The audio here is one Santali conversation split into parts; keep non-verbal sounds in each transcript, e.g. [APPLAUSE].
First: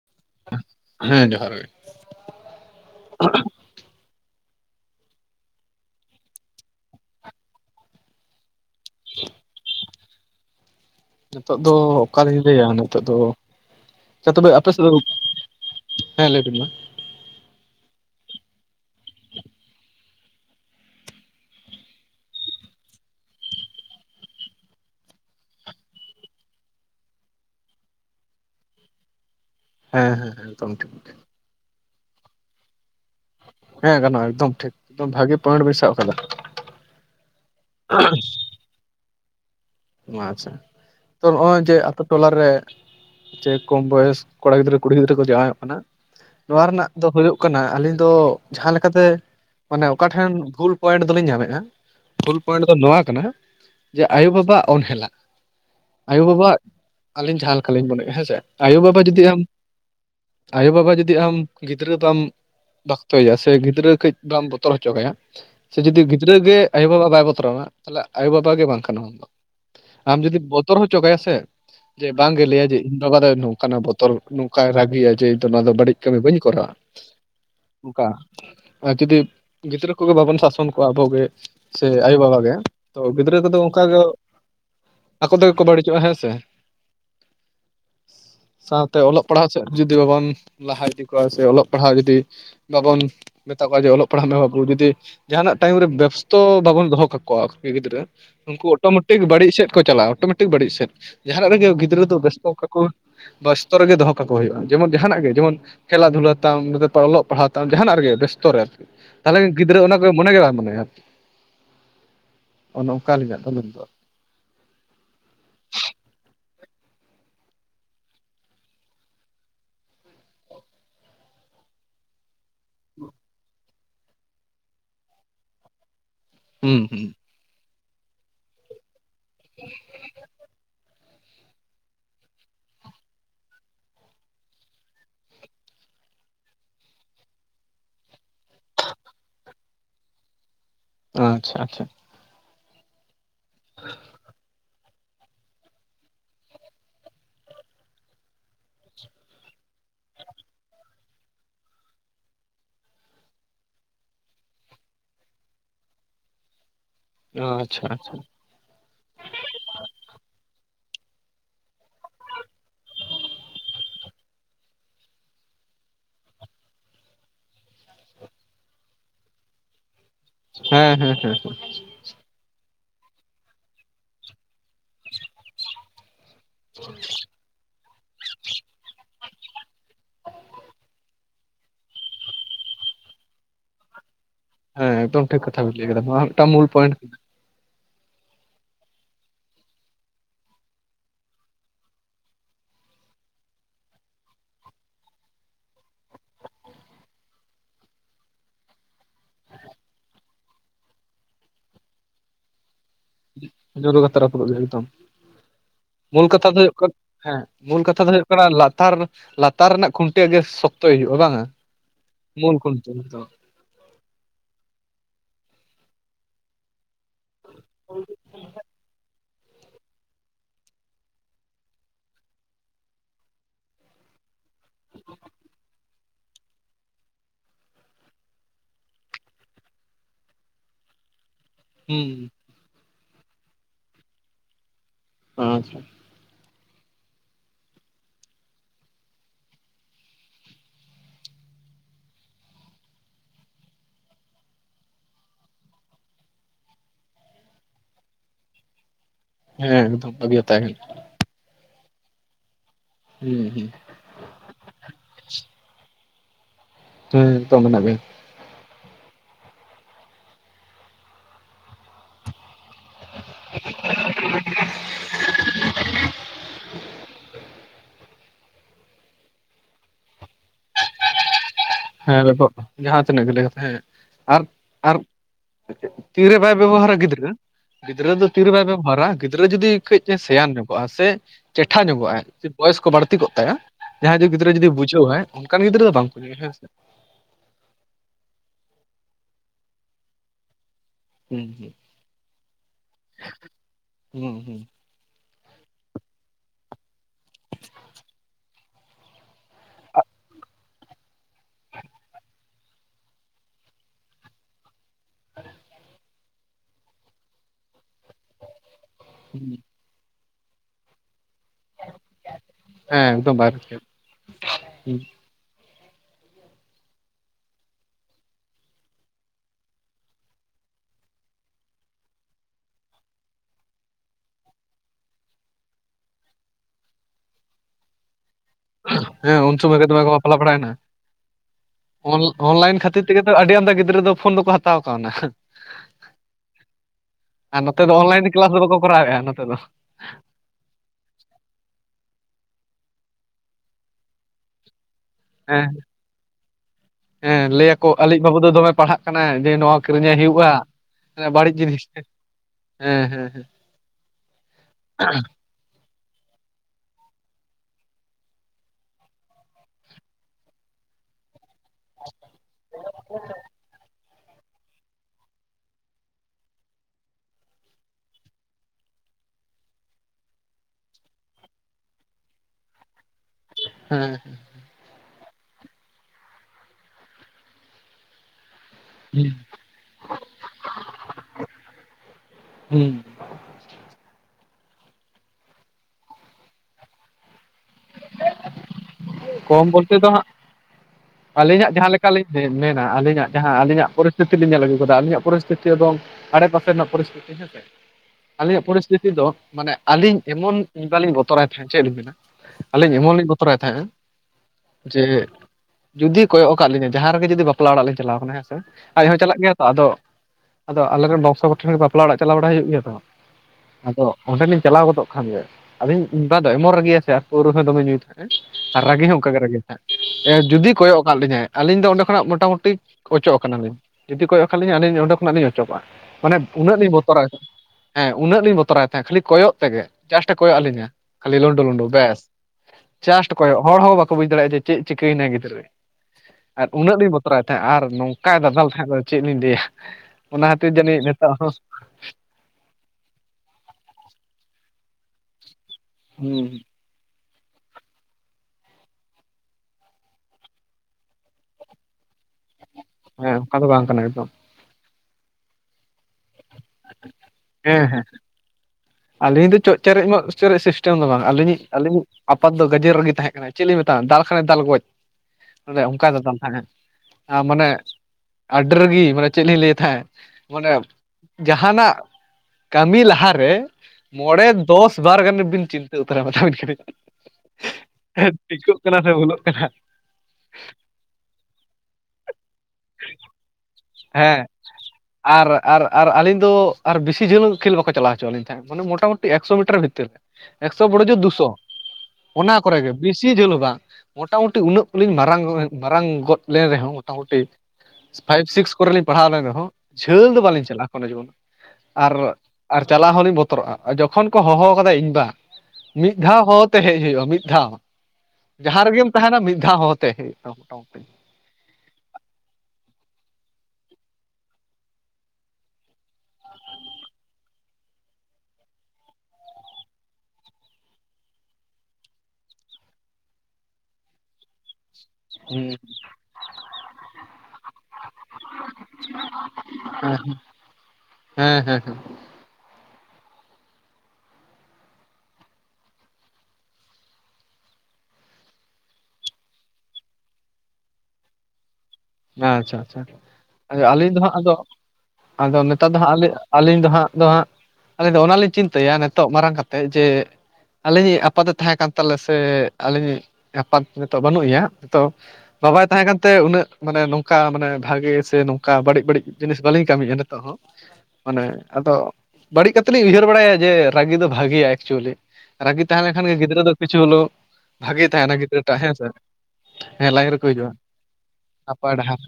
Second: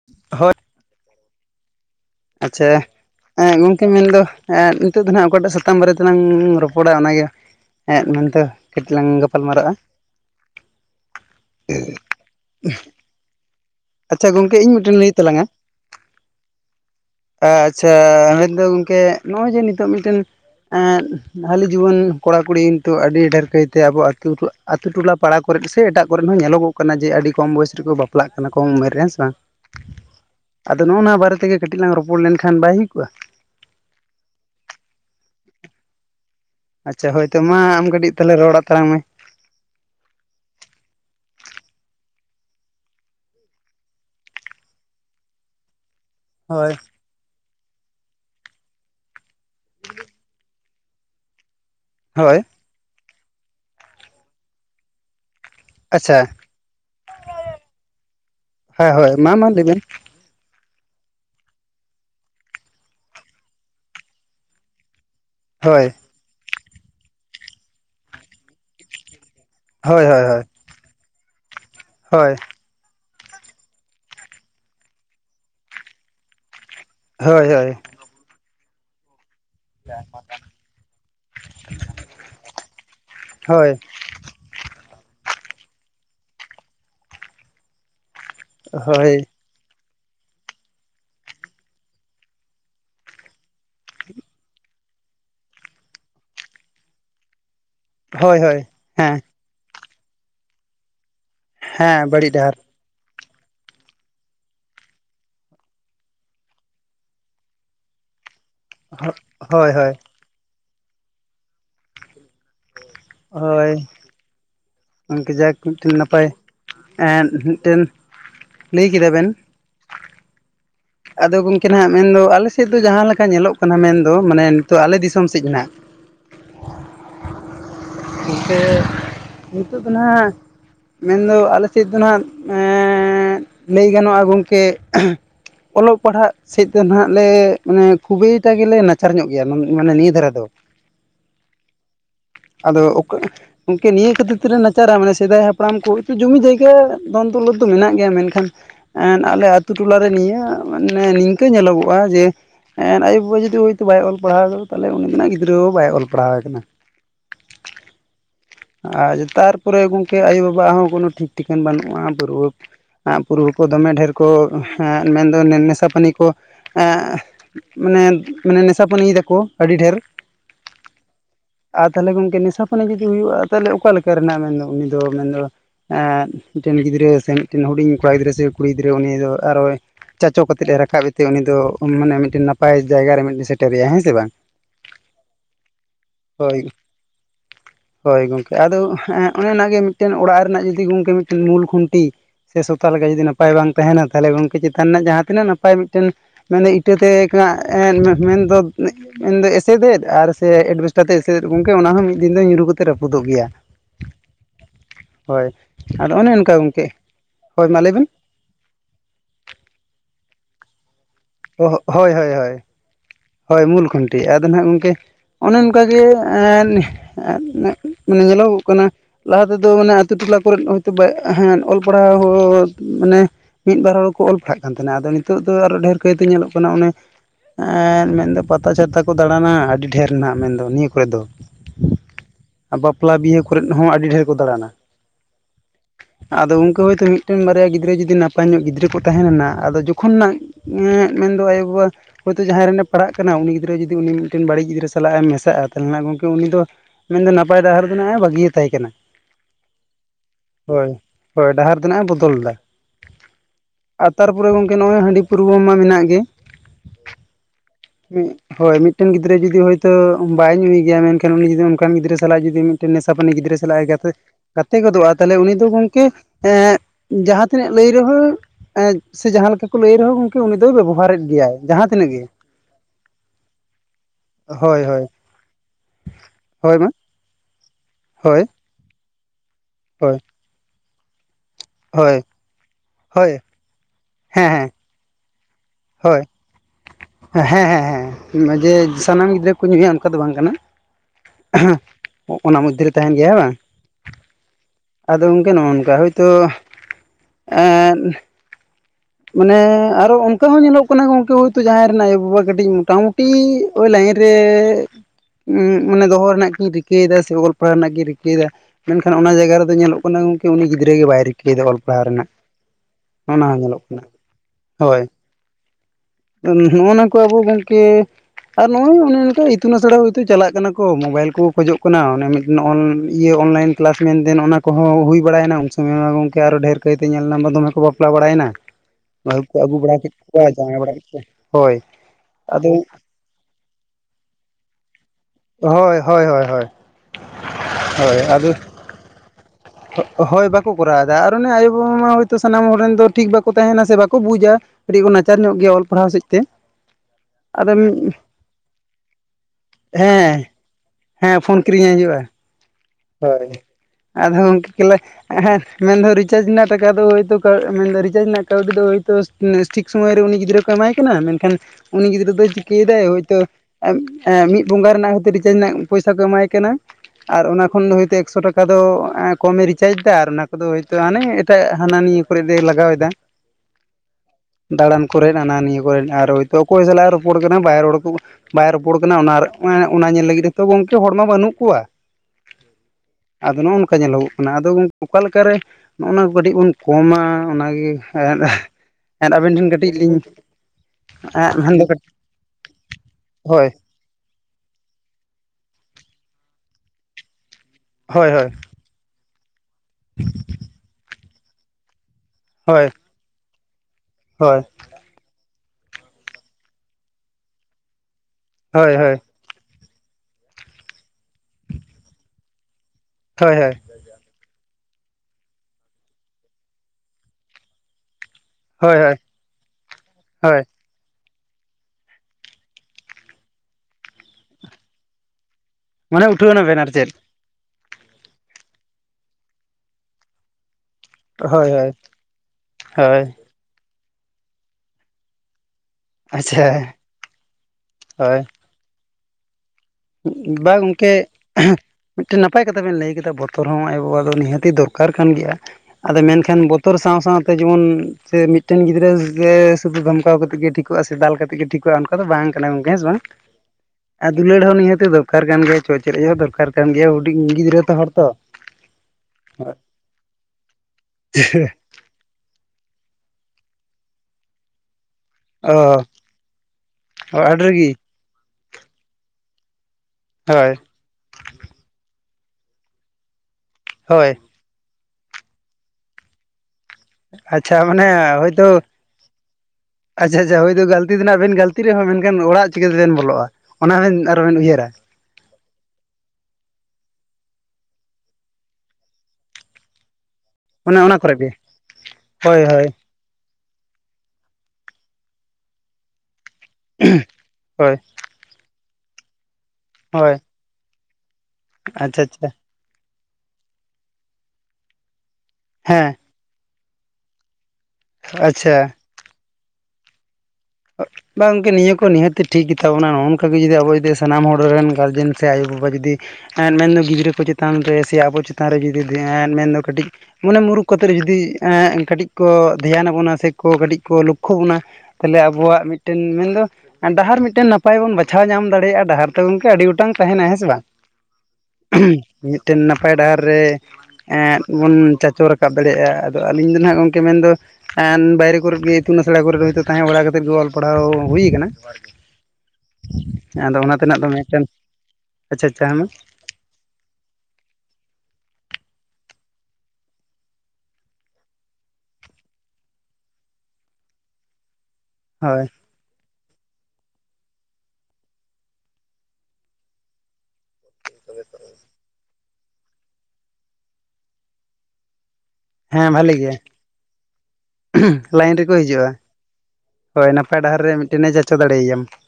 [UNINTELLIGIBLE] ᱦᱮᱸ, ᱡᱚᱦᱟᱨ ᱜᱮ᱾ ᱟᱪᱪᱷᱟ, ᱟ ᱜᱚᱢᱠᱮ ᱢᱮᱱ ᱫᱚ ᱮᱱ ᱱᱤᱛᱚᱜ ᱫᱚ ᱱᱟᱦᱟᱜ ᱚᱠᱟᱴᱟᱜ ᱥᱟᱛᱟᱢ ᱵᱟᱨᱮ ᱛᱮᱞᱟᱝ ᱨᱚᱯᱚᱲᱟ ᱚᱱᱟᱜᱮ ᱦᱮᱸ ᱢᱮᱱᱛᱮ ᱦᱤᱛ ᱞᱟᱝ ᱜᱟᱯᱟᱞ ᱢᱟᱨᱟᱜᱼᱟ᱾ ᱱᱤᱛᱳᱜ ᱫᱚ ᱚᱠᱟᱨᱤᱧ ᱞᱟᱹᱭᱟ ᱱᱤᱛᱳᱜ ᱫᱚ ᱟᱪᱪᱷᱟ ᱛᱚᱵᱮ ᱜᱚᱝᱠᱮ ᱟᱯᱮ ᱤᱧ ᱥᱮᱫ ᱫᱚ, ᱦᱮᱸ ᱞᱟᱹᱭ ᱵᱤᱱ ᱢᱟ᱾ ᱟ ᱟᱪᱪᱷᱟ ᱟᱵᱤᱱ ᱫᱚ ᱜᱚᱢᱠᱮ ᱱᱚᱜ-ᱚᱭ ᱡᱮ ᱱᱤᱛᱚᱜ ᱢᱤᱫᱴᱮᱱ ᱦᱟᱹᱞᱤ ᱡᱩᱣᱟᱹᱱ ᱠᱚᱲᱟ ᱠᱩᱲᱤ ᱱᱤᱛᱚᱜ ᱟᱹᱰᱤ ᱰᱷᱮᱨ ᱠᱟᱹᱭᱛᱮ ᱟᱵᱚ ᱟᱛᱩ ᱟᱛᱩ ᱴᱚᱞᱟ ᱯᱟᱲᱟ ᱠᱚᱨᱮ ᱥᱮ ᱮᱴᱟᱜ ᱠᱚᱨᱮᱱ ᱦᱚ ᱧᱮᱞᱚᱜᱚᱜ ᱠᱟᱱᱟ ᱡᱮ ᱟᱹᱰᱤ ᱠᱚᱢ ᱵᱚᱭᱮᱥ ᱨᱮᱠᱚ ᱵᱟᱯᱞᱟᱜ ᱠᱚᱢ ᱩᱢᱮᱨ ᱨᱮ ᱦᱮ ᱥᱮ ᱵᱟᱝ ᱦᱮᱸ ᱦᱮᱸ ᱮᱠᱫᱚᱢ ᱟᱫᱚ ᱴᱷᱤᱠ ᱱᱚᱜ-ᱚ ᱱᱚᱣᱟ ᱵᱟᱨᱮ ᱛᱮᱜᱮ ᱠᱟᱹᱴᱤᱡ ᱞᱟᱝ ᱨᱚᱯᱚᱲ ᱞᱮᱱᱠᱷᱟᱱ ᱵᱟᱭ ᱦᱩᱭ ᱠᱚᱜᱼᱟ? ᱦᱮᱸ ᱜᱟᱱᱚᱜ-ᱟ ᱮᱠᱫᱚᱢ ᱴᱷᱤᱠ ᱮᱠᱫᱚᱢ ᱵᱷᱟᱜᱮ ᱯᱚᱭᱮᱱᱴ ᱵᱤᱱ ᱥᱟᱵ ᱠᱟᱫᱟ᱾ ᱟᱪᱪᱷᱟ ᱦᱳᱭ ᱛᱳ ᱢᱟ ᱟᱢ ᱠᱟᱴᱤᱡ ᱛᱟᱦᱚᱞᱮ ᱨᱚᱲ ᱟᱛᱟᱞᱟᱝ ᱢᱮ᱾ ᱟᱪᱪᱷᱟ ᱛᱚ ᱱᱚᱜᱼᱚᱭ ᱡᱮ ᱟᱛᱳ ᱴᱚᱞᱟ ᱨᱮ ᱪᱮ ᱠᱚᱢ ᱵᱚᱭᱮᱥ ᱠᱚᱲᱟ ᱜᱤᱫᱽᱨᱟᱹ ᱠᱩᱲᱤ ᱜᱤᱫᱽᱨᱟᱹ ᱠᱚ ᱡᱟᱶᱟᱭᱚᱜ ᱠᱟᱱᱟ ᱱᱚᱣᱟ ᱦᱳᱭ ᱨᱮᱱᱟᱜ ᱫᱚ ᱦᱳᱭᱳᱜ ᱠᱟᱱᱟ ᱟᱞᱤᱧ ᱫᱚ ᱡᱟᱦᱟ ᱞᱮᱠᱟᱛᱮ ᱢᱟᱱᱮ ᱚᱠᱟ ᱴᱷᱮᱱ ᱵᱷᱩᱞ ᱯᱚᱭᱮᱱᱴ ᱫᱚᱞᱤᱧ ᱧᱟᱢ ᱮᱜᱼᱟ ᱵᱷᱩᱞ ᱦᱳᱭ ᱯᱚᱭᱮᱱᱴ ᱫᱚ ᱱᱚᱣᱟ ᱠᱟᱱᱟ ᱡᱮ ᱟᱭᱳ ᱵᱟᱵᱟ ᱚᱱᱦᱮᱞᱟ᱾ ᱟᱪᱪᱷᱟ ᱟᱭᱳ ᱵᱟᱵᱟ ᱟᱞᱤᱧ ᱡᱟᱦᱟ ᱞᱮᱠᱟ ᱞᱤᱧ ᱢᱚᱱᱮᱭᱮᱜ-ᱟ ᱦᱮᱸ ᱥᱮ ᱟᱭᱳ ᱦᱳᱭ ᱵᱟᱵᱟ ᱦᱳᱭ ᱡᱩᱫᱤ ᱢᱟ ᱟᱢ ᱢᱟ ᱞᱟᱹᱭ ᱵᱮᱱ ᱟᱭᱳ ᱵᱟᱵᱟ ᱡᱩᱫᱤ ᱟᱢ ᱜᱤᱫᱽᱨᱟᱹ ᱵᱟᱢ ᱵᱟᱠᱛᱚ ᱭᱮᱭᱟ ᱥᱮ ᱜᱤᱫᱽᱨᱟᱹ ᱠᱟᱹᱡ ᱵᱟᱢ ᱵᱚᱛᱚᱨ ᱦᱚᱪᱚ ᱠᱟᱭᱟ᱾ ᱥᱮ ᱦᱳᱭ ᱡᱩᱫᱤ ᱜᱤᱫᱽᱨᱟᱹ ᱜᱮ ᱟᱭᱳ ᱵᱟᱵᱟ ᱵᱟᱭ ᱵᱚᱛᱚᱨ ᱟᱢᱟ ᱛᱟᱦᱚᱞᱮ ᱟᱭᱳ ᱵᱟᱵᱟ ᱜᱮ ᱵᱟᱝ ᱠᱟᱱᱟᱢ᱾ ᱦᱳᱭ ᱟᱢ ᱦᱳᱭ ᱡᱩᱫᱤᱢ ᱵᱚᱛᱚᱨ ᱦᱚᱪᱚ ᱠᱟᱭᱟ ᱥᱮ ᱡᱮ ᱦᱳᱭ ᱵᱟᱝᱜᱮ ᱞᱟᱹᱭᱟᱭ ᱡᱮ ᱤᱧ ᱵᱟᱵᱟ ᱫᱚᱭ ᱱᱚᱝᱠᱟᱱᱟ ᱵᱚᱛᱚᱨ ᱱᱚᱝᱠᱟᱭ ᱨᱟᱹᱜᱤᱭᱟ ᱡᱮ ᱱᱚᱣᱟ ᱫᱚ ᱵᱟᱹᱲᱤᱡ ᱠᱟᱹᱢᱤ ᱵᱟᱹᱧ ᱠᱚᱨᱟᱣᱟ᱾ ᱦᱳᱭ ᱦᱳᱭ᱾ ᱵᱟ ᱟᱨ ᱡᱚᱫᱤ ᱜᱤᱫᱽᱨᱟᱹ ᱠᱚᱜᱮ ᱵᱟᱵᱚᱱ ᱥᱟᱥᱚᱱ ᱠᱚᱣᱟ ᱟᱵᱚᱜᱮ ᱥᱮ ᱟᱭᱳ ᱵᱟᱵᱟ ᱜᱮ ᱛᱚ ᱜᱤᱫᱽᱨᱟᱹ ᱠᱚᱫᱚ ᱦᱳᱭ ᱚᱱᱠᱟ ᱜᱮ ᱟᱠᱚ ᱛᱮᱠᱚ ᱵᱟᱹᱲᱤᱡᱚᱜᱼᱟ ᱦᱮ ᱥᱮ ᱥᱟᱶᱛᱮ ᱚᱞᱚᱜ ᱦᱳᱭ ᱯᱟᱲᱦᱟᱣ ᱪᱮᱱ ᱡᱩᱫᱤ ᱵᱟᱵᱚᱱ ᱞᱟᱦᱟ ᱤᱫᱤ ᱠᱚᱣᱟ ᱥᱮ ᱚᱞᱚᱜ ᱯᱟᱲᱦᱟᱣ ᱡᱩᱫᱤ ᱵᱟᱵᱚᱱ ᱢᱮᱛᱟᱜ ᱠᱚᱣᱟ ᱡᱮ ᱚᱞᱚᱜ ᱯᱟᱲᱦᱟᱣ ᱢᱮ ᱵᱟᱵᱩ ᱡᱩᱫᱤ ᱡᱟᱦᱟᱱᱟᱜ ᱴᱟᱭᱤᱢ ᱨᱮ ᱵᱮᱥᱛᱚ ᱵᱟᱵᱚᱱ ᱫᱚᱦᱚ ᱠᱟᱠᱚᱣᱟ ᱜᱤᱫᱽᱨᱟᱹ ᱦᱳᱭ ᱩᱱᱠᱩ ᱦᱳᱭ ᱚᱴᱚᱢᱮᱴᱤᱠ ᱦᱮᱸ ᱵᱟᱹᱲᱤᱡ ᱥᱮᱫ ᱠᱚ ᱪᱟᱞᱟᱜᱼᱟ ᱚᱴᱚᱢᱮᱴᱤᱠ ᱵᱟᱹᱲᱤᱡ ᱥᱮᱫ᱾ ᱡᱟᱦᱟᱱᱟᱜ ᱨᱮᱜᱮ ᱜᱤᱫᱽᱨᱟᱹ ᱦᱮᱸ ᱫᱚ ᱵᱟᱹᱲᱤᱡ ᱵᱮᱥᱛᱚ ᱰᱟᱦᱟᱨ ᱠᱟᱠᱚ ᱵᱮᱥᱛᱚ ᱨᱮᱜᱮ ᱫᱚᱦᱚ ᱠᱟᱠᱚ ᱦᱩᱭᱩᱜᱼᱟ, ᱡᱮᱢᱚᱱ ᱡᱟᱦᱟᱱᱟᱜ ᱜᱮ ᱡᱮᱢᱚᱱ ᱠᱷᱮᱞᱟ ᱫᱷᱩᱞᱟ ᱛᱟᱢ [UNINTELLIGIBLE] ᱚᱞᱚᱜ ᱯᱟᱲᱦᱟᱣ ᱛᱟᱢ ᱡᱟᱦᱟᱱᱟᱜ ᱨᱮᱜᱮ ᱵᱮᱥᱛᱚ ᱨᱮ᱾ ᱛᱟᱦᱚᱞᱮ ᱦᱳᱭ ᱜᱤᱫᱽᱨᱟᱹ ᱦᱳᱭ ᱚᱱᱟ ᱜᱮ ᱢᱚᱱᱮ ᱜᱮ ᱵᱟᱭ ᱢᱚᱱᱮᱭᱟ᱾ ᱚᱱᱚ ᱚᱱᱠᱟ ᱞᱮᱠᱟ ᱟᱞᱤᱧᱟᱜ ᱢᱮᱱ ᱫᱚ᱾ ᱜᱚᱝᱠᱮ ᱡᱟᱠ ᱢᱤᱫᱴᱮᱱ ᱱᱟᱯᱟᱭ ᱮᱱ ᱢᱤᱫᱴᱮᱱ ᱞᱟᱹᱭ ᱠᱮᱫᱟ ᱵᱮᱱ᱾ ᱟᱫᱚ ᱜᱚᱝᱠᱮ ᱱᱟᱦᱟᱜ ᱢᱮᱱ ᱫᱚ ᱟᱞᱮ ᱥᱮᱫ ᱫᱚ ᱡᱟᱦᱟ ᱞᱮᱠᱟ ᱧᱮᱞᱚᱜ ᱠᱟᱱᱟ ᱢᱮᱱ ᱫᱚ ᱢᱟᱱᱮ ᱱᱤᱛᱳᱜ ᱟᱞᱮ ᱫᱤᱥᱚᱢ ᱥᱮᱫ ᱨᱮᱱᱟᱜ ᱦᱩᱸ ᱦᱩᱸ᱾ ᱜᱚᱝᱠᱮ ᱱᱤᱛᱳᱜ ᱫᱚ ᱱᱟᱦᱟᱜ ᱢᱮᱱ ᱫᱚ ᱟᱞᱮ ᱥᱮᱫ ᱫᱚ ᱱᱟᱦᱟᱜ ᱮᱻ ᱞᱟᱹᱭ ᱜᱟᱱᱚᱜᱼᱟ ᱜᱚᱝᱠᱮ ᱚᱞᱚᱜ ᱯᱟᱲᱦᱟᱜ [INAUDIBLE] ᱞᱮ ᱢᱟᱱᱮ ᱠᱷᱩᱵᱤᱭ-ᱴᱟ ᱜᱮᱞᱮ ᱱᱟᱪᱟᱨ ᱧᱚᱜ ᱜᱮᱭᱟ ᱢᱟᱱᱮ ᱱᱤᱭᱟᱹ ᱫᱷᱟᱨᱮ ᱫᱚᱼᱼ ᱟᱪᱪᱷᱟ ᱟᱪᱪᱷᱟ ᱟᱫᱚ ᱟᱠᱟ ᱜᱚᱢᱠᱮ ᱱᱤᱭᱟᱹ ᱠᱷᱟᱹᱛᱤᱨ ᱛᱮᱞᱮ ᱪᱟᱨᱟ ᱢᱟᱱᱮ ᱥᱮᱫᱟᱭ ᱦᱟᱯᱲᱟᱢ ᱠᱚ ᱮ ᱡᱚᱢᱤ ᱡᱟᱭᱜᱟ ᱫᱚᱱ ᱫᱤᱞᱳᱛ ᱫᱚ ᱢᱮᱱᱟᱜ ᱜᱮᱭᱟ ᱢᱮᱱ ᱠᱷᱟᱱᱼᱼ ᱟᱞᱮ ᱟᱹᱛᱩ ᱴᱚᱞᱟᱨᱮ ᱱᱤᱭᱟᱹ ᱢᱟᱱᱮ ᱱᱤᱝᱠᱟᱹ ᱧᱮᱞᱚᱜᱼᱟ ᱡᱮᱼᱼ ᱟᱭᱳ ᱵᱟᱵᱟ ᱡᱩᱫᱤ ᱦᱳᱭᱛᱳ ᱵᱟᱭ ᱚᱞ ᱯᱟᱲᱦᱟᱣ ᱛᱟᱦᱚᱞᱮ ᱩᱱᱤ ᱜᱤᱫᱽᱨᱟᱹ ᱦᱚ ᱵᱟᱭ ᱚᱞ ᱯᱟᱲᱦᱟᱣ ᱟᱠᱟᱱᱟ᱾ ᱚ ᱟᱪᱪᱷᱟ ᱟᱪᱪᱷᱟ ᱟᱨ ᱛᱟᱨ ᱯᱚᱨᱮ ᱜᱚᱢᱠᱮ ᱟᱭᱳ ᱵᱟᱵᱟᱜ-ᱟ ᱦᱚ ᱠᱳᱱᱳ ᱴᱷᱤᱠ ᱴᱷᱤᱠᱟᱹᱱ ᱵᱟᱱᱩᱜᱼᱟ᱾ ᱯᱩᱨᱩ ᱼᱼ ᱫᱚᱢᱮ ᱰᱷᱮᱨ ᱠᱚ ᱢᱮᱱ ᱫᱚ ᱱᱮᱥᱟ ᱯᱟᱹᱱᱤ ᱠᱚᱼᱼ ᱢᱟᱱᱮ ᱢᱟᱱᱮ ᱱᱮᱥᱟ ᱯᱟ. ᱱᱤ ᱫᱟᱠᱚ ᱟᱹᱰᱤ ᱰᱷᱮᱨ ᱦᱮ ᱦᱮ ᱦᱮ ᱟᱨ ᱛᱟᱦᱚᱞᱮ ᱜᱚᱢᱠᱮ ᱱᱮᱥᱟ ᱯᱟᱹᱱᱤ ᱡᱩᱫᱤ ᱦᱩᱭᱩᱜᱼᱟ ᱛᱟᱦᱚᱞᱮ ᱚᱠᱟ ᱞᱮᱠᱟ ᱨᱮ ᱱᱟᱜ ᱢᱮᱱ ᱫᱚ ᱩᱱᱤ ᱫᱚ ᱢᱮᱱ ᱫᱚ ᱮ ᱢᱤᱫᱴᱮᱱ ᱜᱤᱫᱽᱨᱟᱹ ᱥᱮ ᱢᱤᱫᱴᱮᱱ ᱦᱩᱰᱤᱧ ᱠᱚᱲᱟ ᱜᱤᱫᱽᱨᱟᱹ ᱥᱮ ᱠᱩᱲᱤ ᱜᱤᱫᱽᱨᱟᱹ ᱩᱱᱤ ᱫᱚ ᱟᱨᱹᱹᱹ ᱪᱟᱪᱳ ᱠᱟᱛᱮᱫ ᱮ ᱨᱟᱠᱟᱵ ᱟᱛᱮ ᱩᱱᱤ ᱫᱚ ᱢᱟᱱᱮ ᱢᱤᱫᱴᱤᱱ ᱱᱟᱯᱟᱭ ᱡᱟᱭᱜᱟ ᱨᱮ ᱢᱤᱫᱴᱮᱱ ᱥᱮᱴᱮᱨ ᱮᱟᱭ ᱦᱮ ᱥᱮ ᱵᱟᱝ ᱦᱮ ᱮᱠᱫᱚᱢ ᱴᱷᱤᱠ ᱠᱟᱛᱷᱟ ᱵᱤᱱ ᱞᱟᱹᱭ ᱟᱠᱟᱫᱟ ᱱᱚᱣᱟ ᱢᱤᱫᱴᱟᱝ ᱦᱳᱭ ᱢᱩᱞ ᱯᱚᱭᱮᱱ ᱹᱹᱹ ᱦᱳᱭ ᱜᱚᱢᱠᱮ ᱟᱫᱚ ᱚᱱᱮ ᱚᱱᱟᱜ ᱜᱮ ᱢᱤᱫᱴᱮᱱ ᱚᱲᱟᱜ ᱨᱮᱱᱟᱜ ᱡᱩᱫᱤ ᱜᱚᱢᱠᱮ ᱢᱩᱞ ᱠᱷᱩᱱᱴᱤ ᱥᱮ ᱥᱚᱛᱛᱟ ᱞᱮᱠᱟ ᱡᱩᱫᱤ ᱱᱟᱯᱟᱭ ᱵᱟᱝ ᱛᱟᱦᱮᱸᱱᱟ ᱛᱟᱦᱚᱞᱮ ᱜᱚᱢᱠᱮ ᱪᱮᱛᱟᱱ ᱨᱮᱱᱟᱜ ᱡᱟᱦᱟᱸ ᱛᱤᱱᱟᱹᱜ ᱱᱟᱯᱟᱭ ᱢᱤᱫᱴᱮᱱ ᱢᱮᱱᱫᱚ ᱤᱴᱟᱹᱛᱮ [INAUDIBLE] ᱢᱮᱱᱫᱚ ᱤᱧᱫᱚ ᱮᱥᱮᱫᱮᱫ ᱟᱨ ᱥᱮ ᱮᱥᱯᱮᱥᱴᱟᱨ ᱛᱮ ᱮᱥᱮᱫ ᱜᱚᱝᱠᱮ ᱚᱱᱟ ᱦᱚᱸᱚᱸ ᱢᱤᱫ ᱫᱤᱱ ᱫᱚ ᱧᱩᱨᱩ ᱠᱟᱛᱮ ᱨᱟᱯᱩᱫ ᱧᱩᱨᱩ ᱨᱟᱹᱯᱩᱚᱜ ᱜᱮᱭᱟ ᱮᱠᱫᱚᱢ ᱦᱳᱭ ᱟᱫᱚ ᱢᱩᱞ ᱚᱱᱮ ᱠᱟᱛᱷᱟ ᱚᱱᱠᱟ ᱫᱚ ᱦᱩᱭᱩᱜ ᱜᱚᱢᱠᱮ ᱠᱟᱱᱟ ᱦᱮᱸ ᱦᱳᱭ ᱢᱟ ᱢᱩᱞ ᱞᱟᱹᱭᱵᱮᱱ ᱠᱟᱛᱷᱟ ᱫᱚ ᱦᱩᱭᱩᱜ ᱠᱟᱱᱟ ᱞᱟᱛᱟᱨ ᱞᱟᱛᱟᱨ ᱨᱮᱱᱟᱜ ᱠᱷᱩᱱᱴᱤᱟᱹ ᱜᱮ ᱥᱚᱠᱛᱚᱭ ᱦᱩᱭᱩᱜᱼᱟ ᱵᱟᱝᱟ᱾ ᱦᱳᱭ ᱦᱳᱭ ᱦᱳᱭ ᱢᱩᱞ ᱠᱷᱩᱱᱴᱤ ᱫᱚ ᱦᱳᱭ ᱢᱩᱞ ᱠᱷᱩᱱᱴᱤ ᱟᱫᱚ ᱦᱟᱜ ᱜᱚᱝᱠᱮ ᱚᱱᱮ ᱚᱱᱠᱟ ᱜᱮ ᱟᱨ ᱢᱟᱱ ᱧᱮᱞᱚᱜᱚᱜ ᱠᱟᱱᱟ ᱞᱟᱦᱟ ᱛᱮᱫᱚ ᱢᱟᱱᱮ ᱟᱛᱳ ᱴᱚᱞᱟ ᱠᱚᱨᱮᱫ ᱦᱚᱭᱛᱳ ᱚᱞ ᱯᱟᱲᱦᱟᱣ ᱦᱚᱸ ᱢᱟᱱᱮ ᱢᱤᱫ ᱵᱟᱨ ᱦᱚᱲ ᱠᱚ ᱚᱞ ᱯᱟᱲᱦᱟᱜ ᱠᱟᱱ ᱛᱟᱦᱮᱸ ᱛᱟᱦᱮᱱᱟ ᱟᱫᱚ ᱱᱤᱛᱚᱜ ᱫᱚ ᱟᱨᱚ ᱰᱷᱮᱨ ᱠᱟᱭᱛᱮ ᱧᱮᱞᱚᱜ ᱠᱟᱱᱟ ᱚᱱᱮ ᱮ ᱢᱮᱱᱫᱚ ᱯᱟᱛᱟ ᱪᱷᱟᱛᱟ ᱠᱚ ᱫᱟᱬᱟᱱᱟ ᱟᱹᱰᱤ ᱰᱷᱹᱮᱨ ᱦᱟᱜ ᱢᱮᱱᱫᱚ ᱱᱤᱭᱟᱹ ᱠᱚᱨᱮ ᱫᱚ ᱦᱩᱸ ᱟᱨ ᱵᱟᱯᱞᱟ ᱵᱤᱦᱟᱹ ᱠᱚᱨᱮᱫ ᱦᱚᱸ ᱟᱹᱰᱤ ᱰᱷᱮᱨ ᱠᱚ ᱫᱟᱬᱟᱱᱟ᱾ ᱟᱪᱪᱷᱟ ᱟᱫᱚ ᱩᱱᱠᱩ ᱦᱳᱭᱛᱳ ᱢᱤᱫᱴᱮᱱ ᱵᱟᱨᱭᱟ ᱜᱤᱫᱽᱨᱟᱹ ᱡᱩᱫᱤ ᱱᱟᱯᱟᱭ ᱧᱚᱜ ᱜᱤᱫᱽᱨᱟᱹ ᱠᱚ ᱛᱟᱦᱮᱸᱱᱟ ᱦᱟᱜ ᱟᱫᱚ ᱡᱚᱠᱷᱚᱱ ᱱᱟᱜ ᱤᱧᱟᱜ ᱢᱮᱱᱫᱚ ᱟᱭᱳᱼ ᱵᱟᱵᱟ ᱦᱳᱭᱛᱳ ᱡᱟᱦᱟᱸᱭ ᱨᱮᱱ ᱮ ᱯᱟᱲᱦᱟᱜ ᱠᱟᱱᱟ ᱩᱱᱤ ᱜᱤᱫᱽᱨᱟᱹ ᱡᱩᱫᱤ ᱩᱱᱤ ᱢᱤᱫᱴᱮᱱ ᱵᱟᱹᱲᱤᱡ ᱜᱤᱫᱽᱨᱟᱹ ᱥᱟᱞᱟᱜ ᱮ ᱢᱮᱥᱟᱜᱼᱟ ᱛᱟᱦᱮᱱᱟᱜ ᱜᱚᱢᱠᱮ ᱩᱱᱤ ᱫᱚ ᱢᱮᱱᱫᱚ ᱱᱟᱯᱟᱭ ᱰᱟᱦᱟᱨ ᱫᱚ ᱼ ᱱᱟᱜ ᱵᱟᱹᱜᱤᱭᱟ ᱛᱟᱭ ᱠᱟᱱᱟ᱾ ᱦᱮᱸ ᱮᱠᱫᱚᱢ ᱵᱟᱹᱜᱤ ᱡᱚᱛᱟ ᱠᱟᱱᱟ᱾ ᱦᱳᱭ ᱦᱳᱭ ᱰᱟᱦᱟᱨ ᱫᱚ ᱱᱟᱜ ᱵᱚᱫᱚᱞ ᱮᱫᱟ᱾ ᱦᱩᱸ ᱦᱩᱸ ᱟᱨ ᱛᱟᱨᱯᱚᱨᱮ ᱜᱚᱢᱠᱮ ᱱᱚᱜᱼᱚᱭ ᱦᱟᱺᱰᱤ ᱯᱟᱣᱨᱟᱹ ᱢᱟ ᱢᱮᱱᱟᱜ ᱜᱮ ᱦᱮᱸ ᱛᱚ ᱢᱮᱱᱟᱜ ᱜᱮ ᱦᱳᱭ ᱢᱤᱫᱴᱮᱱ ᱜᱤᱫᱽᱨᱟᱹ ᱡᱩᱫᱤ ᱦᱳᱭᱛᱳ ᱵᱟᱭ ᱧᱩᱭ ᱜᱮᱭᱟ ᱢᱮᱱᱠᱷᱟᱱ ᱩᱱᱤ ᱡᱩᱫᱤ ᱚᱱᱠᱟᱱ ᱜᱤᱫᱽᱨᱟᱹ ᱥᱟᱞᱟᱜ ᱡᱩᱫᱤ ᱢᱤᱫ ᱱᱮᱥᱟ ᱯᱟᱹᱱᱤ ᱜᱤᱫᱽᱨᱟᱹ ᱥᱟᱞᱟᱜ ᱮ ᱜᱟᱛᱮ ᱜᱟᱛᱮ ᱜᱚᱫᱚᱜᱼᱟ᱾ ᱛᱟᱦᱚᱞᱮ ᱩᱱᱤ ᱫᱚ ᱜᱚᱢᱠᱮ ᱮ ᱡᱟᱦᱟᱸ ᱛᱤᱱᱟᱹᱜ ᱞᱟᱹᱭ ᱨᱮᱦᱚᱸ ᱥᱮ ᱡᱟᱦᱟᱸ ᱞᱮᱠᱟ ᱠᱚ ᱞᱟᱹᱭ ᱨᱮᱦᱚᱸ ᱜᱚᱝᱠᱮ ᱩᱱᱤ ᱫᱚᱚᱭ ᱵᱮᱵᱚᱦᱟᱨᱮᱫ ᱜᱮᱭᱟᱭ ᱡᱟᱦᱟᱸ ᱛᱤᱱᱟᱹᱜ ᱜᱮ ᱦᱮᱸ ᱵᱮᱯᱚᱜ ᱡᱟᱦᱟᱸ ᱛᱤᱱᱟᱹᱜ ᱜᱮ ᱞᱟᱹᱭ ᱠᱟᱛᱮ ᱦᱮᱸ ᱟᱨ ᱦᱳᱭ ᱟᱨ ᱦᱳᱭ ᱛᱤ ᱨᱮ ᱵᱟᱭ ᱦᱳᱭ ᱢᱟ ᱵᱮᱵᱚᱦᱟᱨᱟ ᱜᱤᱫᱽᱨᱟᱹ ᱜᱤᱫᱽᱨᱟᱹ ᱫᱚ ᱛᱤ ᱦᱳᱭ ᱨᱮ ᱵᱟᱭ ᱵᱮᱵᱚᱦᱟᱨᱟ ᱜᱤᱫᱽᱨᱟᱹ ᱡᱩᱫᱤ ᱠᱟᱹᱡ ᱮ ᱦᱳᱭ ᱥᱮᱭᱟᱱ ᱧᱚᱜᱚᱜᱼᱟ ᱥᱮ ᱪᱮᱴᱷᱟ ᱧᱚᱜᱼ ᱦᱳᱭ ᱟᱭ ᱥᱮ ᱵᱚᱭᱮᱥ ᱠᱚ ᱵᱟᱲᱛᱤ ᱦᱳᱭ ᱠᱚᱜ ᱛᱟᱭᱟ ᱡᱟᱦᱟᱸᱭ ᱦᱮᱸ ᱜᱤᱫᱽᱨᱟᱹ ᱦᱮᱸ ᱡᱩᱫᱤ ᱵᱩᱡᱷᱟᱹᱣ ᱟᱭ ᱚᱱᱠᱟᱱ ᱜᱤᱫᱽᱨᱟᱹ ᱫᱚ ᱵᱟᱝ ᱠᱚ ᱦᱳᱭ ᱧᱩᱭᱼᱟ ᱦᱮᱸ ᱥᱮ ᱦᱮᱸ ᱦᱮᱸ ᱦᱮᱸ ᱡᱮ ᱥᱟᱱᱟᱢ ᱜᱤᱫᱽᱨᱟᱹ ᱠᱚ ᱧᱩᱭᱟ ᱚᱱᱠᱟ ᱫᱚ ᱵᱟᱝ ᱠᱟᱱᱟ ᱦᱩᱸ ᱦᱩᱸ ᱚᱱᱟ ᱢᱚᱫᱽᱫᱷᱮ ᱨᱮ ᱛᱟᱦᱮᱸᱱ ᱜᱮᱭᱟ ᱦᱮᱸ ᱵᱟᱝ? ᱦᱩᱸ ᱦᱩᱸ ᱟᱫᱚ ᱜᱚᱝᱠᱮ ᱱᱚᱜ-ᱱᱚᱝᱠᱟ ᱦᱳᱭᱛᱳ ᱮᱸ ᱢᱟᱱᱮ ᱟᱨᱚ ᱚᱱᱠᱟ ᱦᱚᱸ ᱧᱮᱞᱚᱜ ᱠᱟᱱᱟ ᱜᱚᱝᱠᱮ ᱦᱳᱭᱛᱳ ᱡᱟᱦᱟᱸᱭ ᱨᱮᱱᱟᱜ ᱟᱭᱳ ᱵᱟᱵᱟ ᱠᱟᱹᱴᱤᱡ ᱢᱚᱴᱟᱢᱩᱴᱤ ᱳᱭ ᱞᱟᱭᱤᱱ ᱨᱮ ᱩ ᱢᱟᱱᱮ ᱫᱚᱦᱚ ᱨᱮᱱᱟᱜ ᱠᱤᱱ ᱨᱤᱠᱟᱹᱭᱫᱟ ᱥᱮ ᱚᱞ ᱯᱟᱲᱦᱟᱣ ᱨᱮᱱᱟᱜ ᱠᱤᱱ ᱨᱤᱠᱟᱹᱭᱫᱟ ᱢᱮᱱᱠᱷᱟᱱ ᱚᱱᱟ ᱡᱟᱭᱜᱟ ᱨᱮᱫᱚ ᱧᱮᱞᱚᱜ ᱠᱟᱱᱟ ᱜᱚᱝᱠᱮ ᱩᱱᱤ ᱜᱤᱫᱽᱨᱟᱹ ᱜᱮ ᱵᱟᱭ ᱨᱤᱠᱟᱹᱭᱫᱟ ᱚᱞ ᱯᱟᱲᱦᱟᱣ ᱨᱮᱱᱟᱜ ᱦᱮᱸ ᱮᱠᱫᱚᱢ ᱵᱟᱭ ᱱᱚ-ᱱᱚᱣᱟ ᱨᱩᱠᱷᱤᱭᱟᱹ ᱧᱮᱞᱚᱜ ᱦᱩᱸ ᱦᱳᱭ, ᱱᱚᱜᱼᱚ ᱱᱚᱣᱟ ᱠᱚ ᱟᱵᱚ ᱜᱚᱝᱠᱮ ᱟᱨ ᱱᱚᱜᱼᱚᱭ ᱚᱱᱮ ᱚᱱᱠᱟ ᱤᱛᱩᱱ ᱟᱥᱲᱟ ᱦᱚᱭᱛᱳ ᱪᱟᱞᱟᱜ ᱠᱟᱱᱟ ᱠᱚ ᱢᱳᱵᱟᱭᱤᱞ ᱠᱚᱠᱚ ᱠᱷᱚᱡᱚᱜ ᱠᱟᱱᱟ ᱚᱱᱮ ᱢᱤᱫᱴᱮᱱ ᱚᱱ ᱤᱭᱟᱹ ᱚᱱᱞᱟᱭᱤᱱ ᱠᱮᱞᱟᱥ ᱢᱮᱱᱛᱮᱱ ᱚᱱᱟ ᱠᱚᱦᱚᱸ ᱦᱩᱭ ᱵᱟᱲᱟᱭᱱᱟ ᱩᱱ ᱥᱚᱢᱚᱭ ᱢᱟ ᱜᱚᱢᱠᱮ ᱟᱨ ᱰᱷᱮᱨ ᱠᱟᱭᱛᱮ ᱧᱮᱞᱱᱟ ᱫᱚᱢᱮ ᱠᱚ ᱵᱟᱯᱞᱟ ᱵᱟᱲᱟᱭᱱᱟ ᱦᱮᱸ ᱩᱱ ᱥᱚᱢᱚᱭ ᱜᱮ ᱫᱚᱢᱮ ᱠᱚ ᱵᱟᱯᱞᱟ ᱵᱟᱲᱟᱭᱱᱟ, ᱡᱟᱶᱟᱭ ᱵᱟᱲᱟ ᱠᱮᱫ ᱠᱚᱣᱟ ᱦᱳᱭ ᱚᱱ ᱟᱫᱚ ᱚᱱᱞᱟᱭᱤᱱ ᱠᱷᱟᱹᱛᱤᱨ ᱛᱮᱜᱮ ᱛᱚ ᱟᱹᱰᱤ ᱟᱢᱫᱟ ᱜᱤᱫᱽᱨᱟᱹ ᱫᱚ ᱯᱷᱳᱱ ᱫᱚᱠᱚ ᱦᱟᱛᱟᱣ ᱠᱟᱣᱱᱟ ᱦᱳᱭ ᱦᱳᱭ ᱦᱳᱭ ᱦᱳᱭ ᱟᱨ ᱱᱚᱛᱮ ᱫᱚ ᱦᱳᱭ ᱚᱱᱞᱟᱭᱤᱱ ᱠᱞᱟᱥ ᱟᱫᱚ ᱫᱚ ᱵᱟᱠᱚ ᱠᱚᱨᱟᱣᱮᱫᱼᱟ, ᱱᱚᱛᱮ ᱫᱚ ᱦᱳᱭ ᱵᱟᱠᱚ ᱠᱚᱨᱟᱣᱫᱟ ᱟᱨ ᱚᱱᱮ ᱟᱭᱳ ᱵᱟᱵᱟ ᱢᱟ ᱦᱚᱭᱛᱳ ᱥᱟᱱᱟᱢ ᱦᱚᱲ ᱨᱮᱱ ᱫᱚ ᱴᱷᱤᱠ ᱵᱟᱠᱚ ᱛᱟᱦᱮᱸᱱᱟ ᱥᱮ ᱵᱟᱠᱚ ᱵᱩᱡᱟ ᱠᱟᱹᱴᱤᱡ ᱠᱚ ᱱᱟᱪᱟᱨ ᱧᱚᱜ ᱦᱮᱸ ᱜᱮᱭᱟ ᱚᱞ ᱯᱟᱲᱦᱟᱣ ᱥᱮᱫ ᱛᱮ, ᱦᱮᱸ ᱟᱫᱚ ᱞᱟᱹᱭᱟᱠᱚ ᱟᱹᱞᱤᱡ ᱵᱟᱹᱵᱩ ᱫᱚ ᱫᱚᱢᱮ ᱯᱟᱲᱦᱟᱜ ᱠᱟᱱᱟᱭ ᱡᱮ ᱱᱚᱣᱟ ᱠᱤᱨᱤᱧᱟᱭ ᱦᱮᱸ ᱦᱩᱭᱩᱜᱼᱟ ᱦᱮᱸ ᱵᱟᱹᱲᱤᱡ ᱯᱷᱳᱱ ᱡᱤᱱᱤᱥ ᱠᱤᱨᱤᱧᱟᱭ ᱦᱮᱸ ᱦᱩᱭᱩᱜᱼᱟ, ᱦᱮᱸ ᱦᱮᱸ ᱦᱳᱭ ᱟᱫᱚ ᱜᱚᱢᱠᱮ [UNINTELLIGIBLE] ᱢᱮᱱᱫᱚ ᱨᱤᱪᱟᱨᱡᱽ ᱨᱮᱱᱟᱜ ᱴᱟᱠᱟ ᱫᱚ ᱦᱤᱭᱛᱳ, ᱢᱮᱱᱫᱚ ᱨᱤᱪᱟᱨᱡᱽ ᱨᱮᱱᱟᱜ ᱠᱟᱹᱣᱰᱤ ᱫᱚ ᱦᱳᱭᱛᱳ ᱴᱷᱤᱠ ᱥᱚᱢᱚᱭ ᱨᱮ ᱩᱱᱤ ᱜᱤᱫᱽᱨᱟᱹ ᱠᱚ ᱮᱢᱟᱭ ᱠᱟᱱᱟ ᱢᱮᱱᱠᱷᱟᱱ ᱩᱱᱤ ᱜᱤᱫᱽᱨᱟᱹ ᱫᱚᱭ ᱪᱤᱠᱟᱹᱭ ᱫᱟᱭ ᱦᱚᱭ ᱛᱚ ᱮᱸ ᱢᱤᱫ ᱵᱚᱸᱜᱟ ᱨᱮᱱᱟᱜ [UNINTELLIGIBLE] ᱨᱤᱪᱟᱨᱡᱽ ᱨᱮᱱᱟᱜ ᱯᱚᱭᱥᱟ ᱠᱚ ᱮᱢᱟᱭ ᱠᱟᱱᱟ ᱟᱨ ᱚᱱᱟ ᱠᱷᱚᱱ ᱫᱚ ᱦᱚᱭᱛᱳ ᱮᱠᱥᱚ ᱴᱟᱠᱟ ᱫᱚ ᱠᱚᱢᱮ ᱨᱤᱪᱟᱨᱡᱽᱫᱟ ᱟᱨ ᱚᱱᱟ ᱠᱚᱫᱚ ᱦᱚᱭᱛᱳ ᱦᱟᱱᱮ ᱮᱴᱟᱜ ᱦᱟᱱᱟ ᱱᱤᱭᱟᱹ ᱠᱚᱛᱮᱫ ᱮ ᱞᱟᱜᱟᱣᱫᱟ ᱦᱮᱸ ᱦᱮᱸ ᱫᱟᱬᱟᱱ ᱠᱚᱨᱮ ᱦᱟᱱᱟ ᱱᱤᱭᱟᱹ ᱠᱚᱨᱮ ᱟᱨ ᱦᱚᱭᱛᱳ ᱚᱠᱚᱭ ᱥᱟᱞᱟᱜ ᱨᱚᱯᱚᱲ ᱠᱟᱱᱟ ᱵᱟᱭ ᱨᱚᱲ ᱠᱚ ᱵᱟᱭ ᱨᱚᱯᱚᱲ ᱠᱟᱱᱟ ᱚᱱᱟ ᱚᱱᱟ ᱧᱮᱞ ᱞᱟᱹᱜᱤᱫ ᱦᱚᱛᱚ ᱜᱚᱢᱠᱮ ᱦᱚᱲᱢᱟ ᱵᱟᱹᱱᱩᱜ ᱠᱚᱣᱟ ᱦᱩᱸ ᱟᱫᱚ ᱱᱚᱜ-ᱚ ᱱᱚᱝᱠᱟ ᱧᱮᱞᱚᱜᱚᱜ ᱠᱟᱱᱟ ᱟᱫᱚ [INAUDIBLE] ᱚᱠᱟ ᱞᱮᱠᱟᱨᱮ ᱱᱚᱜ-ᱚ ᱱᱚᱣᱟ ᱠᱟᱹᱴᱤᱡ ᱵᱚᱱ ᱠᱚᱢᱟ ᱚᱱᱟᱜᱮ [UNINTELLIGIBLE] ᱠᱚᱢ ᱠᱟᱹᱴᱤᱡ ᱵᱚᱞᱛᱮ ᱫᱚ ᱞᱤᱧ ᱦᱟᱸᱜ ᱟᱹᱞᱤᱧᱟᱜ ᱢᱮᱱᱫᱚ ᱡᱟᱦᱟᱸ ᱠᱟᱹᱴᱤᱡ ᱞᱮᱠᱟ ᱞᱤᱧ ᱢᱮᱱᱟ ᱟᱹᱞᱤᱧᱟᱜ ᱡᱟᱦᱟᱸ ᱦᱳᱭ ᱟᱹᱞᱤᱧ ᱟᱜ ᱯᱚᱨᱤᱥ ᱯᱚᱨᱤᱥᱛᱷᱤᱛᱤᱧ ᱧᱮᱞ ᱟᱹᱜᱩ ᱠᱟᱫᱟ ᱟᱞᱤᱧᱟᱜ ᱯᱚᱨᱤᱥᱛᱷᱤᱛᱤ ᱟᱫᱚ ᱟᱲᱮ ᱯᱟᱥᱮ ᱨᱮᱱᱟᱜ ᱯᱚᱨᱤᱥᱛᱷᱤᱛᱤ ᱦᱮᱸᱥᱮ ᱦᱳᱭ ᱦᱳᱭ ᱟᱹᱞᱤᱧᱟᱜ ᱯᱚᱨᱤᱥᱛᱷᱤᱛᱤ ᱯᱚᱨᱤᱥᱛᱤᱛᱷᱤ ᱫᱚ ᱢᱟᱱᱮ ᱟᱹᱞᱤᱧ ᱮᱢᱚᱱ ᱤᱧ ᱵᱟ ᱞᱤᱧ ᱵᱚᱛᱚᱨᱟᱭ ᱛᱟᱦᱮᱸᱫ ᱪᱮᱫ ᱞᱤᱧ ᱢᱮᱱᱟ ᱦᱳᱭ ᱟᱞᱤᱧ ᱮᱢᱚᱱ ᱞᱤᱧ ᱵᱚᱛ ᱵᱚᱛᱚᱨᱟᱭ ᱛᱟᱦᱮᱼᱟ ᱦᱳᱭ ᱡᱮ ᱡᱩᱫᱤ ᱠᱚᱭᱚᱜ ᱠᱟᱫ ᱞᱤᱧᱟᱹ ᱡᱟᱦᱟᱸ ᱨᱮᱜᱮ ᱡᱩᱫᱤ ᱵᱟᱯᱞᱟ ᱚᱲᱟᱜ ᱞᱤᱧ ᱪᱟᱞᱟᱣ ᱠᱟᱱᱟ ᱦᱮᱸᱥᱮ ᱦᱳᱭ ᱦᱳᱭ ᱟᱡ ᱦᱳᱭ ᱦᱚᱸ ᱪᱟᱞᱟᱜ ᱜᱮᱭᱟ [UNINTELLIGIBLE] ᱟᱫᱚ, ᱟᱫᱚ ᱟᱞᱮ ᱨᱮᱱ ᱵᱚᱝᱥᱚ ᱠᱚᱴᱷᱮᱱ ᱜᱮ ᱵᱟᱯᱞᱟ ᱚᱲᱟᱜ ᱪᱟᱞᱟᱣ ᱵᱟᱲᱟ ᱦᱩᱭᱩᱜ ᱜᱮᱭᱟ ᱛᱚ ᱦᱳᱭ ᱦᱳᱭ ᱟᱫᱚ ᱚᱸᱰᱮ ᱞᱤᱧ ᱪᱟᱞᱟᱣ ᱜᱚᱫᱚᱜ ᱠᱷᱟᱱ ᱜᱮ ᱟᱞᱤᱧ ᱤᱧ ᱵᱟ ᱫᱚ ᱮᱢᱚᱱ ᱨᱟᱹᱜᱤᱭᱟ ᱥᱮ ᱟᱨ ᱯᱟᱹᱣᱨᱟᱹ ᱦᱚᱸ ᱫᱚᱢᱮ ᱧᱩᱭ ᱛᱟᱦᱮᱸᱜᱼᱮᱸ ᱟᱨ ᱦᱳᱭ ᱨᱟᱜᱤ ᱦᱳᱭ ᱦᱚᱸ ᱚᱱᱠᱟ ᱜᱮ ᱨᱟᱜᱤ [UNINTELLIGIBLE] ᱮ ᱦᱳᱭ ᱡᱩᱫᱤ ᱠᱚᱭᱚᱜ ᱠᱟᱫ ᱞᱤᱧᱟᱭ ᱟᱹᱞᱤᱧ ᱫᱚ ᱚᱸᱰᱮ ᱠᱷᱚᱱᱟᱜ ᱢᱚᱴᱟᱢᱩᱴᱤ ᱚᱪᱚᱜ ᱠᱟᱱᱟ ᱞᱤᱧ ᱡᱩᱫᱤ ᱠᱚᱭᱚᱜ ᱠᱟᱜ ᱞᱤᱧᱟ ᱟᱹᱞᱤᱧ ᱚᱸᱰᱮ ᱠᱷᱚᱱ ᱞᱤᱧ ᱚᱪᱚᱜᱚᱜ-ᱟ ᱢᱟᱱᱮ ᱩᱴᱷᱟᱹᱣ ᱩᱱᱟᱹᱜ ᱱᱟᱵᱮᱱ ᱟᱨ ᱞᱤᱧ ᱪᱮᱫ ᱵᱚᱛᱚᱨᱟᱭ ᱦᱮᱸ ᱩᱱᱟᱹᱜ ᱞᱤᱧ ᱵᱚᱛᱚᱨᱟᱭ ᱛᱟᱦᱮᱸᱫ, ᱠᱷᱟᱹᱞᱤ ᱠᱚᱭᱚᱜ ᱛᱮᱜᱮ ᱡᱟᱥᱴᱮ ᱠᱚᱭᱚᱜ ᱟᱹᱞᱤᱧᱟ ᱠᱷᱟᱹᱞᱤ ᱞᱩᱰᱩ ᱦᱳᱭ ᱞᱩᱰᱩ ᱦᱳᱭ ᱵᱮᱥ ᱦᱳᱭ ᱡᱟᱥᱴ ᱠᱚᱭᱚᱜ ᱦᱚᱲ ᱦᱚᱸ ᱵᱟᱠᱚ ᱵᱩᱡᱽ ᱫᱟᱲᱮᱭᱟᱜ-ᱟ ᱡᱮ ᱪᱮᱫ ᱮ ᱪᱤᱠᱟᱹᱭ ᱮᱱᱟᱭ ᱜᱤᱫᱽᱨᱟᱹᱭ᱾ ᱟᱪᱪᱷᱟ ᱟᱨ ᱩᱱᱟᱹᱜ ᱞᱤᱧ ᱵᱚᱛᱚᱨᱟᱭ ᱛᱟᱦᱮᱸᱫ ᱟᱨ ᱱᱚᱝᱠᱟᱭ ᱫᱟᱫᱟᱞ ᱛᱟᱦᱮᱸᱫ ᱫᱚ ᱪᱮᱫ ᱞᱤᱧ ᱞᱟᱹᱭᱟ ᱚᱱᱟ ᱠᱷᱟᱹᱛᱤᱨ ᱵᱟᱝ ᱡᱟᱹᱱᱤᱡ ᱜᱚᱢᱠᱮ ᱱᱤᱛᱚᱜ ᱦᱚᱸ ᱢᱤᱫᱴᱮᱱ ᱱᱟᱯᱟᱭ ᱠᱟᱛᱷᱟ ᱵᱮᱱ ᱞᱟᱹᱭ ᱠᱮᱫᱟ ᱵᱚᱛᱚᱨ ᱦᱚᱸ ᱟᱭᱳ ᱵᱟᱵᱟ ᱫᱚ ᱱᱤᱦᱟᱹᱛᱤ ᱫᱚᱨᱠᱟᱨ ᱠᱟᱱ ᱜᱮᱭᱟ ᱟᱫᱚ ᱦᱩᱸ ᱢᱮᱱᱠᱷᱟᱱ ᱵᱚ ᱵᱚᱛᱚᱨ ᱥᱟᱶᱼᱥᱟᱶᱛᱮ ᱡᱮᱢᱚᱱ ᱢᱤᱫᱴᱮᱱ ᱜᱤᱫᱽᱨᱟᱹ ᱥᱩᱫᱷᱩ ᱫᱷᱚᱢᱠᱟᱣ ᱠᱟᱛᱮᱜ ᱜᱮ ᱴᱷᱤᱠ ᱴᱷᱤᱠᱚᱜ ᱟᱥᱮ ᱫᱟᱞ ᱠᱟᱛᱮ ᱜᱮ ᱴᱷᱤᱠᱚᱜ-ᱟ ᱚᱱᱠᱟ ᱫᱚ ᱵᱟᱝ ᱠᱟᱱᱟ ᱜᱚᱝᱠᱮ ᱦᱮᱸ ᱥᱮ ᱵᱟᱝ? ᱚᱱᱠᱟ ᱫᱚ ᱵᱟᱝ ᱠᱟᱱᱟ ᱮᱠᱫᱚᱢ ᱟᱰᱤ ᱫᱩᱞᱟᱹᱲ ᱦᱚᱸ ᱱᱤᱦᱟᱹᱛ ᱫᱚᱨᱠᱟᱨ ᱠᱟᱱ ᱜᱮᱭᱟ ᱪᱚ ᱪᱮᱨᱮᱪ ᱦᱚᱸ ᱫᱚᱨᱠᱟᱨ ᱠᱟᱱ ᱜᱮᱭᱟ ᱦᱩᱰᱤᱧ ᱜᱤᱫᱽᱨᱟᱹ ᱦᱮᱸ ᱛᱚ ᱦᱮᱸ ᱦᱚᱲ ᱛᱚ, ᱟᱹᱞᱤᱧ ᱫᱚ ᱪᱚᱜ ᱪᱮᱨᱮᱡ ᱢᱚᱜ ᱪᱮᱨᱮᱡ ᱥᱤᱥᱴᱮᱢ ᱫᱚ ᱵᱟᱝ ᱟᱹᱞᱤᱧ ᱤᱡ ᱟᱹᱞᱤᱧ ᱤᱡ ᱟᱯᱟᱛ ᱫᱚ ᱜᱟᱡᱮ ᱨᱟᱹᱜᱤ ᱛᱟᱦᱮᱸ ᱠᱟᱱᱟ ᱪᱮᱫ ᱞᱤᱧ ᱢᱮᱛᱟᱜ-ᱟ ᱫᱟᱞ ᱠᱷᱟᱱᱮ ᱫᱟᱞ ᱜᱚᱡ, ᱚᱱᱮ ᱚᱝᱠᱟ ᱚ ᱫᱟᱫᱟᱞ ᱛᱟᱦᱮᱸ ᱟ ᱟᱹᱰᱤ ᱢᱟᱱᱮ ᱨᱟᱹᱜᱤ ᱟᱹᱰᱤ ᱨᱟᱹᱜᱤ ᱢᱟᱱᱮ ᱪᱮᱫ ᱞᱤᱧ ᱞᱟᱹᱭ ᱛᱟᱦᱮᱸᱫ ᱢᱟᱱᱮ ᱦᱳᱭ ᱡᱟᱦᱟᱸᱱᱟᱜ ᱠᱟᱹᱢᱤ ᱞᱟᱦᱟᱨᱮ ᱦᱳᱭ ᱢᱚᱬᱮ ᱫᱚᱥ ᱵᱟᱨ ᱜᱟᱱ ᱵᱤᱱ ᱪᱤᱱᱛᱟᱹ ᱩᱛᱟᱹᱨᱟ ᱢᱮᱛᱟᱵᱤᱱ ᱠᱟᱹᱱᱤᱧ᱾ ᱟᱪᱪᱷᱟ ᱢᱟᱱᱮ ᱦᱳᱭᱛᱳ ᱵᱷᱩᱞᱚᱜ ᱠᱟᱱᱟ ᱟᱪᱪᱷᱟ ᱪᱷᱟ ᱦᱳᱭ ᱫᱚ ᱜᱟᱹᱞᱛᱤ ᱛᱮᱱᱟᱜ ᱵᱮᱱ ᱜᱟᱹᱞᱛᱤ ᱨᱮᱦᱚᱸ ᱢᱮᱱᱠᱷᱟᱱ ᱚᱲᱟᱜ ᱪᱤᱠᱟᱹᱛᱮᱵᱮᱱ ᱵᱚᱞᱚᱜᱼᱟ? ᱚᱱᱟ ᱵᱮᱱ ᱦᱮᱸ ᱟᱨᱚ ᱵᱮᱱ ᱩᱭᱦᱟᱹᱨᱟ? ᱟᱨ ᱟᱨ ᱟᱨ ᱟᱹᱞᱤᱧ ᱫᱚ ᱟᱨ ᱵᱮᱥᱤ ᱡᱷᱟᱹᱞ ᱠᱷᱮᱞ ᱵᱟᱠᱚ ᱪᱟᱞᱟᱣ ᱦᱚᱪᱚᱣᱟ ᱞᱤᱧ ᱛᱟᱦᱮᱸᱫ᱾ ᱢᱟᱱᱮ ᱢᱳᱴᱟᱢᱴᱤ ᱮᱠᱥᱚ ᱢᱤᱴᱟᱨ ᱵᱷᱤᱛᱤᱨ ᱨᱮ ᱮᱠᱥᱚ ᱚᱱᱮ ᱵᱚᱲᱚ ᱡᱳᱨ ᱚᱱᱟ ᱠᱚᱨᱮ ᱫᱩᱥᱚ ᱜᱮ ᱦᱳᱭ ᱚᱱᱟ ᱠᱚᱨᱮ ᱦᱳᱭ ᱜᱮ ᱵᱤᱥᱤ ᱡᱷᱟᱹᱞ ᱦᱚᱸ ᱵᱟᱝ ᱢᱚᱴᱟᱢᱩᱴᱤ ᱩᱱᱟᱹᱜ ᱠᱚᱞᱤᱧ ᱢᱟᱨᱟᱝ ᱢᱟᱨᱟᱝ ᱜᱚᱫ ᱞᱮᱱ ᱨᱮᱦᱚᱸ ᱢᱚᱴᱟᱢᱩᱴᱤ ᱦᱳᱭ ᱯᱷᱟᱭᱤᱵᱽ ᱥᱤᱠᱥ ᱠᱚᱨᱮ ᱞᱤᱧ ᱯᱟᱲᱦᱟᱣ ᱞᱮᱱ ᱨᱮᱦᱚᱸ ᱡᱷᱟᱹᱞ ᱦᱳᱭ ᱫᱚ ᱵᱟᱹᱞᱤᱧ ᱪᱟᱞᱟᱜᱼᱟ ᱠᱳᱱᱳ ᱡᱤᱵᱚᱱ ᱟᱨ ᱟᱪᱪᱷᱟ ᱟᱪᱪᱷᱟ ᱟᱨ ᱪᱟᱞᱟᱣ ᱦᱚᱸᱞᱤᱧ ᱵᱚᱛᱚᱨᱚᱜᱼᱟ, ᱡᱚᱠᱷᱚᱱ ᱠᱚ ᱦᱚᱦᱚ ᱠᱟᱫᱟ ᱤᱧ ᱵᱟ ᱦᱮᱸ ᱢᱤᱫ ᱫᱷᱟᱣ ᱦᱚᱦᱚ ᱛᱮ ᱦᱮᱡ ᱦᱩᱭᱩᱜᱼᱟ ᱢᱤᱫ ᱫᱷᱟᱣ ᱟᱪᱪᱷᱟ ᱡᱟᱦᱟᱸ ᱨᱮᱜᱮᱢ ᱛᱟᱦᱮᱸᱱᱟ ᱢᱤᱫ ᱫᱷᱟᱣ ᱦᱚᱦᱚ ᱛᱮ ᱦᱮᱡ ᱦᱩᱭᱩᱜᱼᱟ ᱛᱟᱢᱟ ᱢᱚᱴᱟᱢᱩᱴᱤ᱾ ᱵᱟᱝ ᱜᱚᱝᱠᱮ ᱱᱤᱭᱟᱹ ᱠᱚ ᱱᱤᱦᱟᱹᱛᱤ ᱴᱷᱤᱠ ᱜᱮᱛᱟ ᱵᱚᱱᱟ ᱱᱚᱜ-ᱚ ᱱᱚᱝᱠᱟ ᱜᱮ ᱡᱩᱫᱤ ᱟᱵᱚ ᱡᱩᱫᱤ ᱥᱟᱱᱟᱢ ᱦᱚᱲ ᱨᱮᱱ ᱜᱟᱨᱡᱮᱱ ᱥᱮ ᱟᱭᱳᱼᱵᱟᱵᱟ ᱡᱩᱫᱤ ᱮᱸ ᱢᱮᱱᱫᱚ ᱜᱤᱫᱽᱨᱟᱹ ᱠᱚ ᱪᱮᱛᱟᱱ ᱨᱮ ᱥᱮ ᱟᱵᱚ ᱪᱮᱛᱟᱱ ᱨᱮ ᱡᱩᱫᱤ ᱢᱮᱱᱫᱚ ᱠᱟᱹᱴᱤᱡ ᱢᱟᱱᱮ ᱢᱩᱨᱩᱠ ᱠᱟᱛᱮᱫ ᱨᱮ ᱡᱩᱫᱤ ᱮ ᱠᱟᱹᱴᱤᱡ ᱠᱚ ᱫᱷᱮᱭᱟᱱ ᱟᱵᱚᱱᱟ ᱥᱮ ᱠᱚ ᱠᱟᱹᱴᱤᱡ ᱠᱚ ᱞᱚᱠᱠᱷᱳ ᱵᱚᱱᱟ ᱛᱟᱦᱞᱮ ᱦᱩᱸ ᱟᱵᱚᱣᱟᱜ ᱢᱤᱫᱴᱮᱱ ᱢᱮᱱᱫᱚ ᱰᱟᱦᱟᱨ ᱢᱤᱫᱴᱮᱱ ᱱᱟᱯᱟᱭ ᱵᱚᱱ ᱵᱟᱪᱷᱟᱣ ᱧᱟᱢ ᱫᱟᱲᱮᱭᱟᱜ-ᱟ ᱰᱟᱦᱟᱨ ᱛᱚ ᱜᱚᱝᱠᱮ ᱟᱹᱰᱤ ᱜᱚᱴᱟᱝ ᱛᱟᱦᱮᱱᱟ ᱦᱮᱸ ᱥᱮ ᱵᱟᱝ? ᱦᱮᱸ ᱦᱮᱸ ᱦᱮᱸ᱾ ᱢᱤᱫᱴᱮᱱ ᱱᱟᱯᱟᱭ ᱰᱟᱦᱟᱨ ᱨᱮ ᱮᱸᱫ ᱵᱚᱱ ᱪᱟᱪᱳ ᱨᱟᱠᱟᱵ ᱫᱟᱲᱮᱭᱟᱜᱼᱟ ᱾ ᱟᱫᱚ ᱟᱹᱞᱤᱧ ᱫᱚ ᱱᱟᱦᱟᱸᱜ ᱜᱚᱢᱠᱮ ᱢᱮᱱᱫᱚ ᱮᱸᱱ ᱵᱟᱭᱨᱮ ᱠᱚᱨᱮᱫ ᱜᱮ ᱤᱛᱩᱱ ᱟᱥᱲᱟ ᱠᱚᱨᱮ ᱜᱮ ᱦᱳᱭᱛᱳ ᱛᱟᱦᱮᱸ ᱵᱟᱲᱟ ᱠᱟᱛᱮᱫ ᱜᱮ ᱚᱞ ᱯᱟᱲᱦᱟᱣ ᱦᱩᱭ ᱠᱟᱱᱟ ᱾ ᱟᱪᱪᱷᱟ ᱟᱪᱪᱷᱟ, ᱟᱹᱞᱤᱧ ᱫᱚ ᱦᱟᱸᱜ ᱟᱫᱚ ᱟᱫᱚ ᱟᱪᱪᱷᱟ ᱟᱪᱪᱷᱟ ᱱᱮᱛᱟᱨ ᱦᱮᱸ ᱫᱚ ᱢᱟ ᱦᱟᱸᱜ ᱟᱞᱮ ᱟᱹᱞᱤᱧ ᱫᱚ ᱦᱟᱸᱜ ᱫᱚ ᱦᱟᱸᱜ ᱟᱹᱞᱤᱧ ᱫᱚ ᱚᱱᱟ ᱞᱤᱧ ᱪᱤᱱᱛᱟᱹᱭᱟ ᱱᱤᱛᱚᱜ ᱢᱟᱨᱟᱝ ᱠᱟᱛᱮᱜ ᱡᱮ ᱟᱹᱞᱤᱧ ᱤᱡ ᱟᱯᱟᱛ ᱮ ᱛᱟᱦᱮᱸ ᱠᱟᱱ ᱛᱟᱞᱮᱭᱟ ᱥᱮ ᱟᱹᱞᱤᱧ ᱤᱡ ᱟᱯᱟᱛ ᱱᱤᱛᱚᱜ ᱵᱟᱹᱱᱩᱜ ᱮᱭᱟ ᱛᱚ ᱦᱳᱭ ᱵᱟᱵᱟᱭ ᱛᱟᱦᱮᱸ ᱠᱟᱱᱛᱮ ᱩᱱᱟᱹᱜ ᱢᱟᱱᱮ ᱱᱚᱝᱠᱟ ᱢᱟᱱᱮ ᱵᱷᱟᱜᱮ ᱥᱮ ᱱᱚᱝᱠᱟ ᱵᱟᱹᱲᱤᱡ ᱵᱟᱹᱲᱤᱡ ᱡᱤᱱᱤᱥ ᱵᱟᱹᱞᱤᱧ ᱠᱟᱹᱢᱤᱭᱟ ᱱᱤᱛᱚᱜ ᱦᱚᱸ ᱾ ᱢᱟᱱᱮ ᱟᱫᱚ ᱵᱟᱹᱲᱤᱡ ᱠᱟᱛᱮ ᱞᱤᱧ ᱩᱭᱦᱟᱹᱨ ᱵᱟᱲᱟᱭᱟ ᱡᱮ ᱨᱟᱹᱜᱤ ᱫᱚ ᱵᱷᱟᱜᱮᱭᱟ ᱮᱠᱪᱩᱭᱮᱞᱤ ᱾ ᱨᱟᱹᱜᱤ ᱛᱟᱦᱮᱸ ᱦᱮᱸ ᱞᱮᱱ ᱠᱷᱟᱱ ᱵᱷᱟᱞᱮ ᱜᱮ ᱜᱮᱭᱟ ᱜᱤᱫᱽᱨᱟᱹ ᱫᱚ ᱠᱤᱪᱷᱩ ᱦᱳᱞᱳ ᱵᱷᱟᱜᱮ ᱛᱟᱦᱮᱸᱱᱟ ᱞᱟᱭᱤᱱ ᱜᱤᱫᱽᱨᱟᱹ ᱨᱮᱠᱚ ᱴᱟᱜ ᱦᱮᱸᱥᱮ? ᱦᱤᱡᱩᱜᱼᱟ ᱦᱳᱭ ᱱᱟᱯᱟᱭ ᱰᱟᱦᱟᱨ ᱨᱮ ᱢᱤᱫ ᱴᱮᱱ ᱡᱟ ᱯᱟᱲᱦᱟᱣ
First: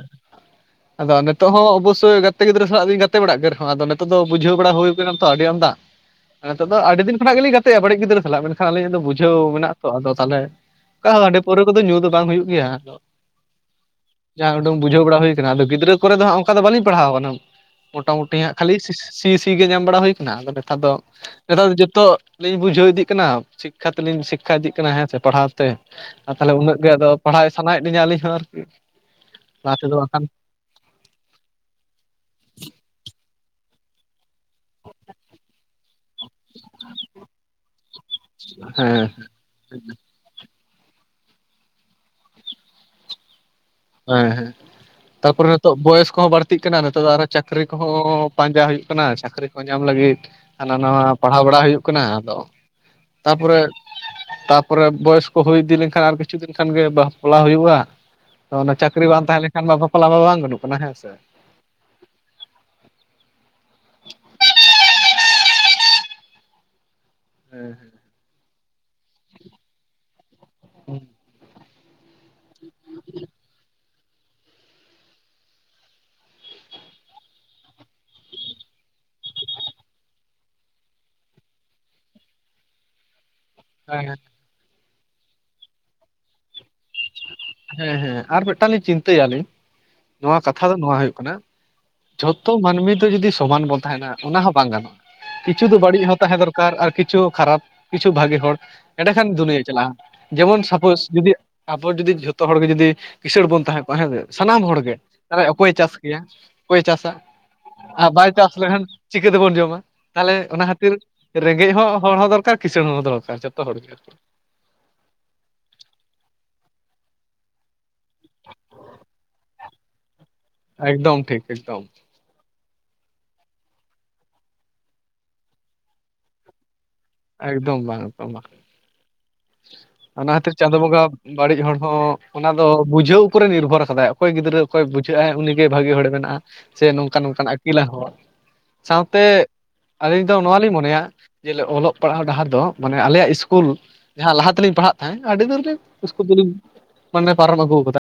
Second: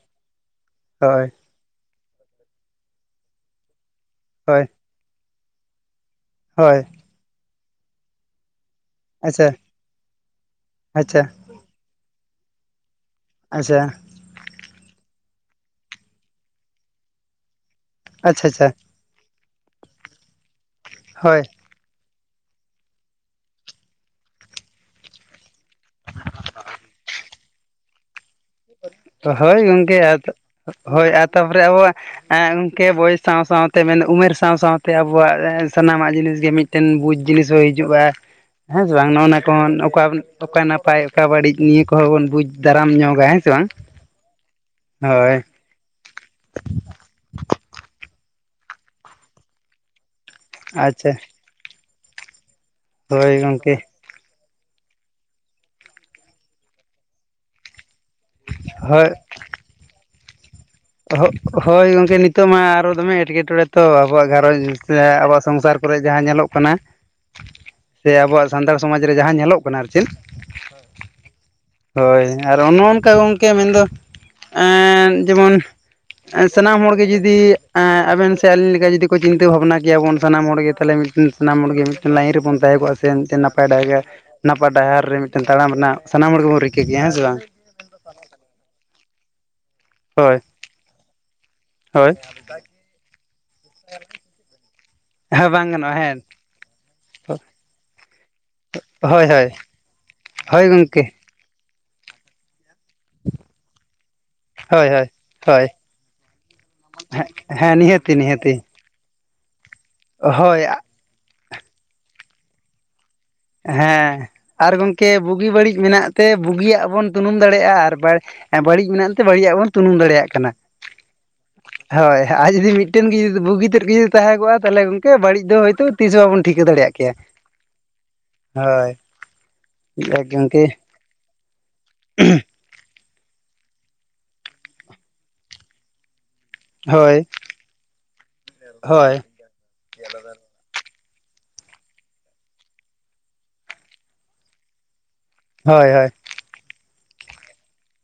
ᱟᱫᱚ ᱱᱤᱛᱚᱜ ᱦᱚᱸ ᱚᱵᱚᱥᱥᱳᱭ ᱜᱟᱛᱮ ᱜᱤᱫᱽᱨᱟᱹ ᱥᱟᱞᱟᱜ ᱞᱤᱧ ᱜᱟᱛᱮ ᱵᱲᱟᱲᱜ ᱜᱮ ᱨᱮᱦᱚᱸ ᱟᱫᱚ ᱱᱤᱛᱜ ᱫᱚ ᱵᱩᱡᱷᱟᱹᱣ ᱦᱳᱭ ᱵᱟᱲᱟ ᱦᱩᱭ ᱱᱟ ᱛᱚ ᱟᱹᱰᱤ ᱟᱢᱫᱟ ᱱᱤᱛᱚᱜ ᱫᱚ ᱦᱳᱭ ᱟᱹᱰᱤ ᱫᱤᱱ ᱠᱷᱚᱱᱟᱜ ᱜᱮ ᱞᱤᱧ ᱜᱟᱛᱮᱜᱼᱟ ᱵᱟᱹᱲᱤᱡ ᱜᱤᱫᱽᱨᱟᱹ ᱥᱟᱞᱟᱜ ᱢᱮᱱᱠᱷᱟᱱ ᱟᱹᱞᱤᱧᱟᱜ ᱫᱚᱼᱼ ᱵᱩᱡᱷᱟᱹᱣ ᱟᱪᱪᱷᱟ ᱢᱮᱱᱟᱜᱼᱟ ᱛᱚ ᱟᱫᱚ ᱛᱟᱦᱞᱮ ᱚᱝᱠᱟ ᱟᱪᱪᱷᱟ ᱦᱟᱸᱰᱤ ᱯᱟᱹᱣᱨᱟᱹ ᱠᱚᱫᱚ ᱧᱩ ᱫᱚ ᱵᱟᱝ ᱦᱩᱭᱩᱜ ᱜᱮᱭᱟ, ᱟᱫᱚ ᱟᱪᱷᱟ ᱡᱟ ᱩᱰᱟᱹᱝ ᱵᱩᱡᱷᱟᱹᱣ ᱵᱟᱲᱟ ᱦᱩᱭ ᱠᱟᱱᱟ ᱟᱫᱚ ᱜᱤᱫᱽᱨᱟᱹ ᱠᱚᱨᱮ ᱫᱚ ᱦᱟᱸᱜ ᱚᱝᱠᱟ ᱫᱚ ᱵᱟᱹᱞᱤᱧ ᱯᱟᱲᱦᱟᱣ ᱠᱟᱱᱟ, ᱢᱚᱴᱟᱢᱩᱴᱤ ᱟᱪᱪᱷᱟ ᱦᱟᱸᱜ ᱟᱪᱪᱷᱟ ᱠᱷᱟᱹᱞᱤ ᱥᱤᱠᱥ ᱥᱤ ᱥᱤ ᱜᱮ ᱧᱟᱢ ᱵᱟᱲᱟ ᱦᱩᱭ ᱠᱟᱱᱟ ᱟᱫᱚ ᱱᱮᱛᱟᱨ ᱫᱚ ᱦᱳᱭ ᱱᱮᱛᱟᱨ ᱫᱚ ᱡᱚᱛᱚᱼᱼ ᱞᱤᱧ ᱵᱩᱡᱷᱟᱹᱣ ᱤᱫᱤᱜ ᱠᱟᱱᱟ ᱥᱤᱠᱠᱷᱟ ᱛᱮᱞᱤᱧ ᱥᱤᱠᱠᱷᱟ ᱤᱫᱤᱜ ᱠᱟᱱᱟ ᱦᱮᱸᱥᱮ ᱯᱟᱲᱦᱟᱣ ᱛᱮ ᱛᱟᱦᱞᱮ ᱩᱱᱟᱹᱜ ᱜᱮ ᱟᱫᱚᱼᱼ ᱯᱟᱲᱦᱟᱭ ᱥᱟᱱᱟᱭᱮᱫ ᱞᱤᱧᱟᱹ ᱟᱹᱞᱤᱧ ᱦᱚᱸ ᱟᱨᱠᱤ᱾ ᱦᱳᱭ ᱞᱟᱦᱟ ᱛᱮᱫᱚ ᱜᱚᱝᱠᱮ ᱵᱟᱝᱠᱷᱟᱱ ᱦᱳᱭ ᱟᱨ ᱛᱟᱯᱚᱨᱮ ᱟᱵᱚᱣᱟᱜᱼᱼ ᱮᱸ ᱜᱚᱢᱠᱮ ᱵᱳᱭᱮ ᱥᱟᱶ ᱥᱟᱶᱛᱮ ᱢᱮᱱ ᱫᱚ ᱩᱢᱮᱨ ᱥᱟᱶ ᱥᱟᱶᱛᱮ ᱟᱵᱚᱣᱟᱜ ᱥᱟᱱᱟᱢᱟᱜ ᱡᱤᱱᱤᱥᱼᱼ ᱜᱮ ᱢᱤᱫᱴᱮᱱ ᱵᱩᱡᱽ ᱡᱤᱱᱤᱥ ᱦᱚᱸ ᱦᱤᱡᱩᱜᱼᱟ ᱦᱮᱸ ᱥᱮ ᱵᱟᱝ ᱱᱚᱜᱼᱚᱱᱟ ᱠᱚᱦᱚᱸ ᱱᱚᱝᱠᱟᱼᱼ ᱚᱠᱟ ᱱᱟᱯᱟᱭ ᱚᱠᱟ ᱵᱟᱹᱲᱤᱡ ᱱᱤᱭᱟᱹ ᱠᱚᱦᱚᱸ ᱵᱚᱱ ᱵᱩᱡᱽ ᱫᱟᱨᱟᱢ ᱧᱚᱜᱟ ᱦᱮᱸ ᱥᱮ ᱵᱟᱝ? ᱦᱮᱸ ᱦᱮᱸ ᱦᱳᱭ ᱛᱟᱨᱯᱚᱨᱮᱼᱼ ᱱᱤᱛᱚᱜ ᱵᱚᱭᱚᱥ ᱠᱚᱦᱚᱸ ᱵᱟᱹᱲᱛᱤᱜ ᱠᱟᱱᱟ ᱱᱤᱛᱚᱜ ᱫᱚ ᱟᱨᱚ ᱪᱟᱹᱠᱨᱤ ᱠᱚᱦᱚᱸ ᱯᱟᱸᱡᱟ ᱦᱩᱭᱩᱜ ᱠᱟᱱᱟ ᱪᱟᱹᱠᱨᱤ ᱠᱚ ᱧᱟᱢ ᱞᱟᱹᱜᱤᱫ ᱾ ᱦᱟᱱᱟ ᱱᱟᱣᱟ ᱟᱪᱪᱷᱟ ᱯᱟᱲᱦᱟᱣ ᱵᱟᱲᱟ ᱦᱩᱭᱩᱜ ᱠᱟᱱᱟ ᱟᱫᱚ ᱦᱳᱭ ᱛᱟᱯᱚᱨᱮᱼᱼ ᱜᱚᱝᱠᱮ ᱛᱟᱨᱯᱚᱨᱮ ᱵᱚᱭᱮᱥ ᱠᱚ ᱠᱚ ᱦᱩᱭ ᱤᱫᱤ ᱞᱮᱱ ᱠᱷᱟᱱ ᱟᱨ ᱠᱤᱪᱷᱩ ᱫᱤᱱ ᱠᱷᱟᱱ ᱜᱮ ᱵᱟᱯᱞᱟ ᱦᱩᱭᱩᱜᱼᱟ ᱾ ᱛᱚ ᱚᱱᱟ ᱪᱟᱹᱠᱨᱤ ᱦᱳᱭ ᱵᱟᱝ ᱛᱟᱦᱮᱸ ᱞᱮᱱ ᱠᱷᱟᱱ ᱢᱟ ᱵᱟᱯᱞᱟ ᱢᱟ ᱵᱟᱝ ᱜᱟᱱᱚᱜ ᱠᱟᱱᱟ ᱦᱮᱸ ᱥᱮ ᱾ ᱦᱳᱭ ᱜᱚᱝᱠᱮ ᱱᱤᱛᱚᱜ ᱢᱟ ᱟᱨᱚ ᱫᱚᱢᱮ ᱮᱴᱠᱮ ᱴᱚᱬᱮᱸ ᱛᱚ ᱟᱵᱚᱣᱟᱜ ᱜᱷᱟᱨᱚᱸᱡᱽ ᱥᱮ ᱟᱵᱚᱣᱟᱜ ᱥᱚᱝᱥᱟᱨ ᱠᱚᱨᱮ ᱡᱟᱦᱟᱸ ᱧᱮᱞᱚᱜ ᱠᱟᱱᱟ ᱾ ᱦᱩᱸ [INAUDIBLE] ᱥᱮ ᱟᱵᱚᱣᱟᱜ ᱥᱟᱱᱛᱟᱲ ᱥᱚᱢᱟᱡᱽ ᱨᱮ ᱡᱟᱦᱟᱸ ᱧᱮᱞᱚᱜ ᱠᱟᱱᱟ ᱟᱨ ᱪᱮᱫᱼᱼ ᱦᱩᱸ [INAUDIBLE] ᱦᱳᱭ ᱟᱨ ᱚᱱᱮ ᱚᱱᱠᱟ ᱜᱚᱢᱠᱮ ᱢᱮᱱᱫᱚ ᱡᱮᱢᱚᱱᱼᱼ ᱥᱟᱱᱟᱢ ᱦᱚᱲᱜᱮ ᱡᱩᱫᱤ ᱟᱵᱮᱱ ᱥᱮ ᱟᱹᱞᱤᱧ ᱞᱮᱠᱟ ᱡᱩᱫᱤ ᱠᱚ ᱪᱤᱱᱛᱟᱹ ᱵᱷᱟᱵᱱᱟ ᱠᱮᱭᱟ ᱵᱚᱱ ᱥᱟᱱᱟᱢ ᱦᱚᱲᱜᱮ ᱛᱟᱦᱚᱞᱮ ᱢᱤᱫᱴᱤᱱᱼᱼ ᱥᱟᱱᱟᱢ ᱦᱚᱲᱜᱮ ᱢᱤᱫᱴᱮᱱ ᱞᱟᱭᱤᱱ ᱨᱮᱵᱚᱱ ᱛᱟᱦᱮᱸ ᱠᱚᱜ ᱥᱮ ᱢᱤᱫᱴᱮᱱ ᱱᱟᱯᱼᱼ ᱱᱟᱯᱟᱭ ᱦᱮᱸ ᱰᱟᱭᱜᱟ ᱦᱮᱸ ᱱᱟᱯᱟᱭ ᱰᱟᱦᱟᱨ ᱨᱮ ᱢᱤᱫᱴᱮᱱ ᱛᱟᱲᱟᱢ ᱨᱮᱱᱟᱜ ᱥᱟᱱᱟᱢ ᱦᱚᱲ ᱜᱮ ᱵᱚᱱ ᱨᱤᱠᱟᱹ ᱠᱮᱭᱟ ᱦᱮᱸ ᱥᱮ ᱵᱟᱝ ᱾ ᱦᱮᱸ ᱦᱮᱸ ᱟᱨ ᱢᱤᱫᱴᱟᱝ ᱞᱤᱧ ᱪᱤᱱᱛᱟᱹᱭᱟ ᱟᱹᱞᱤᱧ ᱦᱳᱭ ᱱᱚᱣᱟ ᱠᱟᱛᱷᱟ ᱫᱚ ᱱᱚᱣᱟ ᱦᱩᱭᱩᱜ ᱠᱟᱱᱟᱼᱼ ᱦᱳᱭ ᱡᱷᱚᱛᱚ ᱢᱟᱹᱱᱢᱤ ᱫᱚ ᱡᱩᱫᱤ ᱥᱚᱢᱟᱱ ᱵᱚᱱ ᱛᱟᱦᱮᱸᱱᱟ ᱚᱱᱟ ᱦᱚᱸ ᱵᱟᱝ ᱜᱟᱱᱚᱜᱼᱟ ᱾ ᱦᱮᱸ ᱵᱟᱝ ᱠᱤᱪᱷᱩ ᱫᱚ ᱜᱟᱱᱚᱜᱼᱟ ᱵᱟᱹᱲᱤᱡ ᱦᱚᱸ ᱦᱮᱸ ᱛᱟᱦᱮᱸ ᱫᱚᱨᱠᱟᱨ ᱟᱨ ᱠᱤᱪᱷᱩ ᱦᱚ ᱠᱷᱟᱨᱟᱯ ᱠᱤᱪᱷᱩ ᱵᱷᱟᱜᱤ ᱦᱚᱲ ᱦᱳᱭ ᱮᱸᱰᱮᱠᱷᱟᱱ ᱦᱳᱭ ᱫᱩᱱᱭᱟᱹᱭ ᱪᱟᱞᱟᱜᱼᱟ ᱾ ᱡᱮᱢᱚᱱ ᱦᱳᱭ ᱥᱟᱯᱳᱡ ᱜᱚᱢᱠᱮ ᱡᱩᱫᱤ ᱟᱵᱚ ᱡᱩᱫᱤ ᱡᱷᱚᱛᱚ ᱦᱚᱲ ᱜᱮ ᱡᱩᱫᱤ ᱠᱤᱥᱟᱹᱬ ᱵᱚᱱ ᱛᱟᱦᱮᱸ ᱠᱚᱜᱼᱟ ᱦᱮᱸ ᱥᱮᱼᱼ ᱥᱟᱱᱟᱢ ᱦᱚᱲ ᱦᱳᱭ ᱜᱮ ᱦᱳᱭ ᱦᱳᱭ ᱚᱠᱚᱭ ᱪᱟᱥ ᱠᱮᱭᱟ ᱚᱠᱚᱭ ᱪᱟᱥᱟ ᱦᱮᱸ ᱟᱨ ᱱᱤᱦᱟᱹᱛᱤ ᱵᱟᱭ ᱪᱟᱥ ᱱᱤᱦᱟᱹᱛᱤ ᱞᱮᱠᱷᱟᱱᱼᱼ ᱪᱤᱠᱟᱹ ᱛᱮᱵᱚᱱ ᱡᱚᱢᱟ ᱛᱟᱦᱞᱮ ᱦᱳᱭ ᱚᱱᱟ ᱠᱷᱟᱹᱛᱤᱨ ᱨᱮᱸᱜᱮᱡ ᱦᱚᱸ ᱦᱚᱲ ᱦᱚᱸ ᱫᱚᱨᱠᱟᱨ ᱠᱤᱟᱹᱬ ᱦᱚᱸ ᱫᱚᱨᱠᱟᱨ ᱫᱚᱨᱠᱟᱨ ᱾ ᱦᱮᱸ ᱟᱨ ᱜᱚᱝᱠᱮ ᱵᱩᱜᱤ ᱵᱟᱹᱲᱤᱡ ᱢᱮᱱᱟᱜ ᱛᱮ ᱵᱩᱜᱤᱭᱟᱜ ᱵᱚᱱ ᱛᱩᱱᱩᱢ ᱫᱟᱲᱮᱭᱟᱜᱼᱟ ᱟᱨᱼᱼ ᱵᱟᱹᱲᱤᱡ ᱢᱮᱱᱟᱜ ᱛᱮ ᱵᱟᱹᱲᱤᱡ ᱟᱜ ᱵᱚᱱ ᱛᱩᱱᱩᱢ ᱫᱟᱲᱮᱭᱟᱜ ᱠᱟᱱᱟ ᱾ ᱮᱠᱫᱚᱢ ᱴᱷᱤᱠ ᱮᱠᱫᱚᱢ᱾ ᱦᱳᱭ ᱟᱨ ᱡᱩᱫᱤ ᱢᱤᱫᱴᱮᱱ ᱜᱮ ᱵᱩᱜᱤ ᱛᱮᱫ ᱜᱮ ᱡᱩᱫᱤ ᱛᱟᱦᱮᱸ ᱠᱚᱜᱼᱟ ᱛᱟᱦᱚᱞᱮ ᱜᱚᱢᱠᱮ ᱵᱟᱹᱲᱤᱡ ᱫᱚ ᱦᱳᱭᱛᱳ ᱛᱤᱥ ᱵᱟᱵᱚᱱ ᱴᱷᱤᱠᱟᱹ ᱫᱟᱲᱮᱭᱟᱜ ᱠᱮᱭᱟ ᱾ ᱮᱠᱫᱚᱢ ᱵᱟᱝ ᱮᱫᱚᱢ ᱵᱟᱝ᱾ ᱦᱳᱭ᱾ ᱚᱱᱟ ᱠᱷᱟᱹᱛᱤᱨ ᱜᱚᱝᱠᱮ ᱪᱟᱸᱫ ᱵᱚᱸᱜᱟ ᱵᱟᱹᱲᱤᱡ ᱦᱚᱲ ᱦᱚᱸ ᱚᱱᱟᱼᱼ ᱟᱫᱚ ᱵᱩᱡᱷᱟᱹᱣ ᱩᱯᱟᱨᱮᱭ ᱱᱤᱨᱵᱷᱚᱨ ᱠᱟᱫᱟᱭ ᱚᱠᱚᱭ ᱜᱤᱫᱽᱨᱟᱹ ᱚᱠᱚᱭ ᱵᱩᱡᱷᱟᱹᱜᱼᱟ ᱟᱭ ᱩᱱᱤᱜᱮ ᱵᱷᱟᱹᱜᱤ ᱦᱚᱲᱮ ᱵᱮᱱᱟᱜᱼᱟ᱾ ᱥᱮ ᱦᱳᱭ ᱱᱚᱝᱠᱟᱱ ᱱᱚᱝᱠᱟᱱ ᱟᱹᱠᱤᱞᱟ ᱦᱚᱲ ᱦᱳᱭ ᱥᱟᱶᱛᱮ᱾ ᱟᱹᱞᱤᱧ ᱫᱚ ᱱᱚᱣᱟ ᱞᱤᱧ ᱢᱚᱱᱮᱭᱟ ᱡᱮ ᱚᱞᱚᱜ ᱯᱟᱲᱦᱟᱣ ᱰᱟᱦᱟᱨ ᱫᱚ ᱢᱟᱱᱮ ᱟᱞᱮᱭᱟᱜ ᱤᱥᱠᱩᱞᱼᱼ ᱡᱟᱦᱟᱸ ᱞᱟᱦᱟ ᱛᱮᱞᱤᱧ ᱯᱟᱲᱦᱟᱜ ᱛᱟᱦᱮᱸᱫ ᱟᱹᱰᱤ ᱫᱤᱱ ᱨᱮ ᱞᱤᱧ ᱦᱳᱭ ᱦᱳᱭ ᱤᱥᱠᱩᱞ ᱫᱚᱞᱤᱧ ᱢᱟᱱᱮ ᱯᱟᱨᱚᱢ ᱟᱹᱜᱩ ᱟᱠᱟᱫᱟ᱾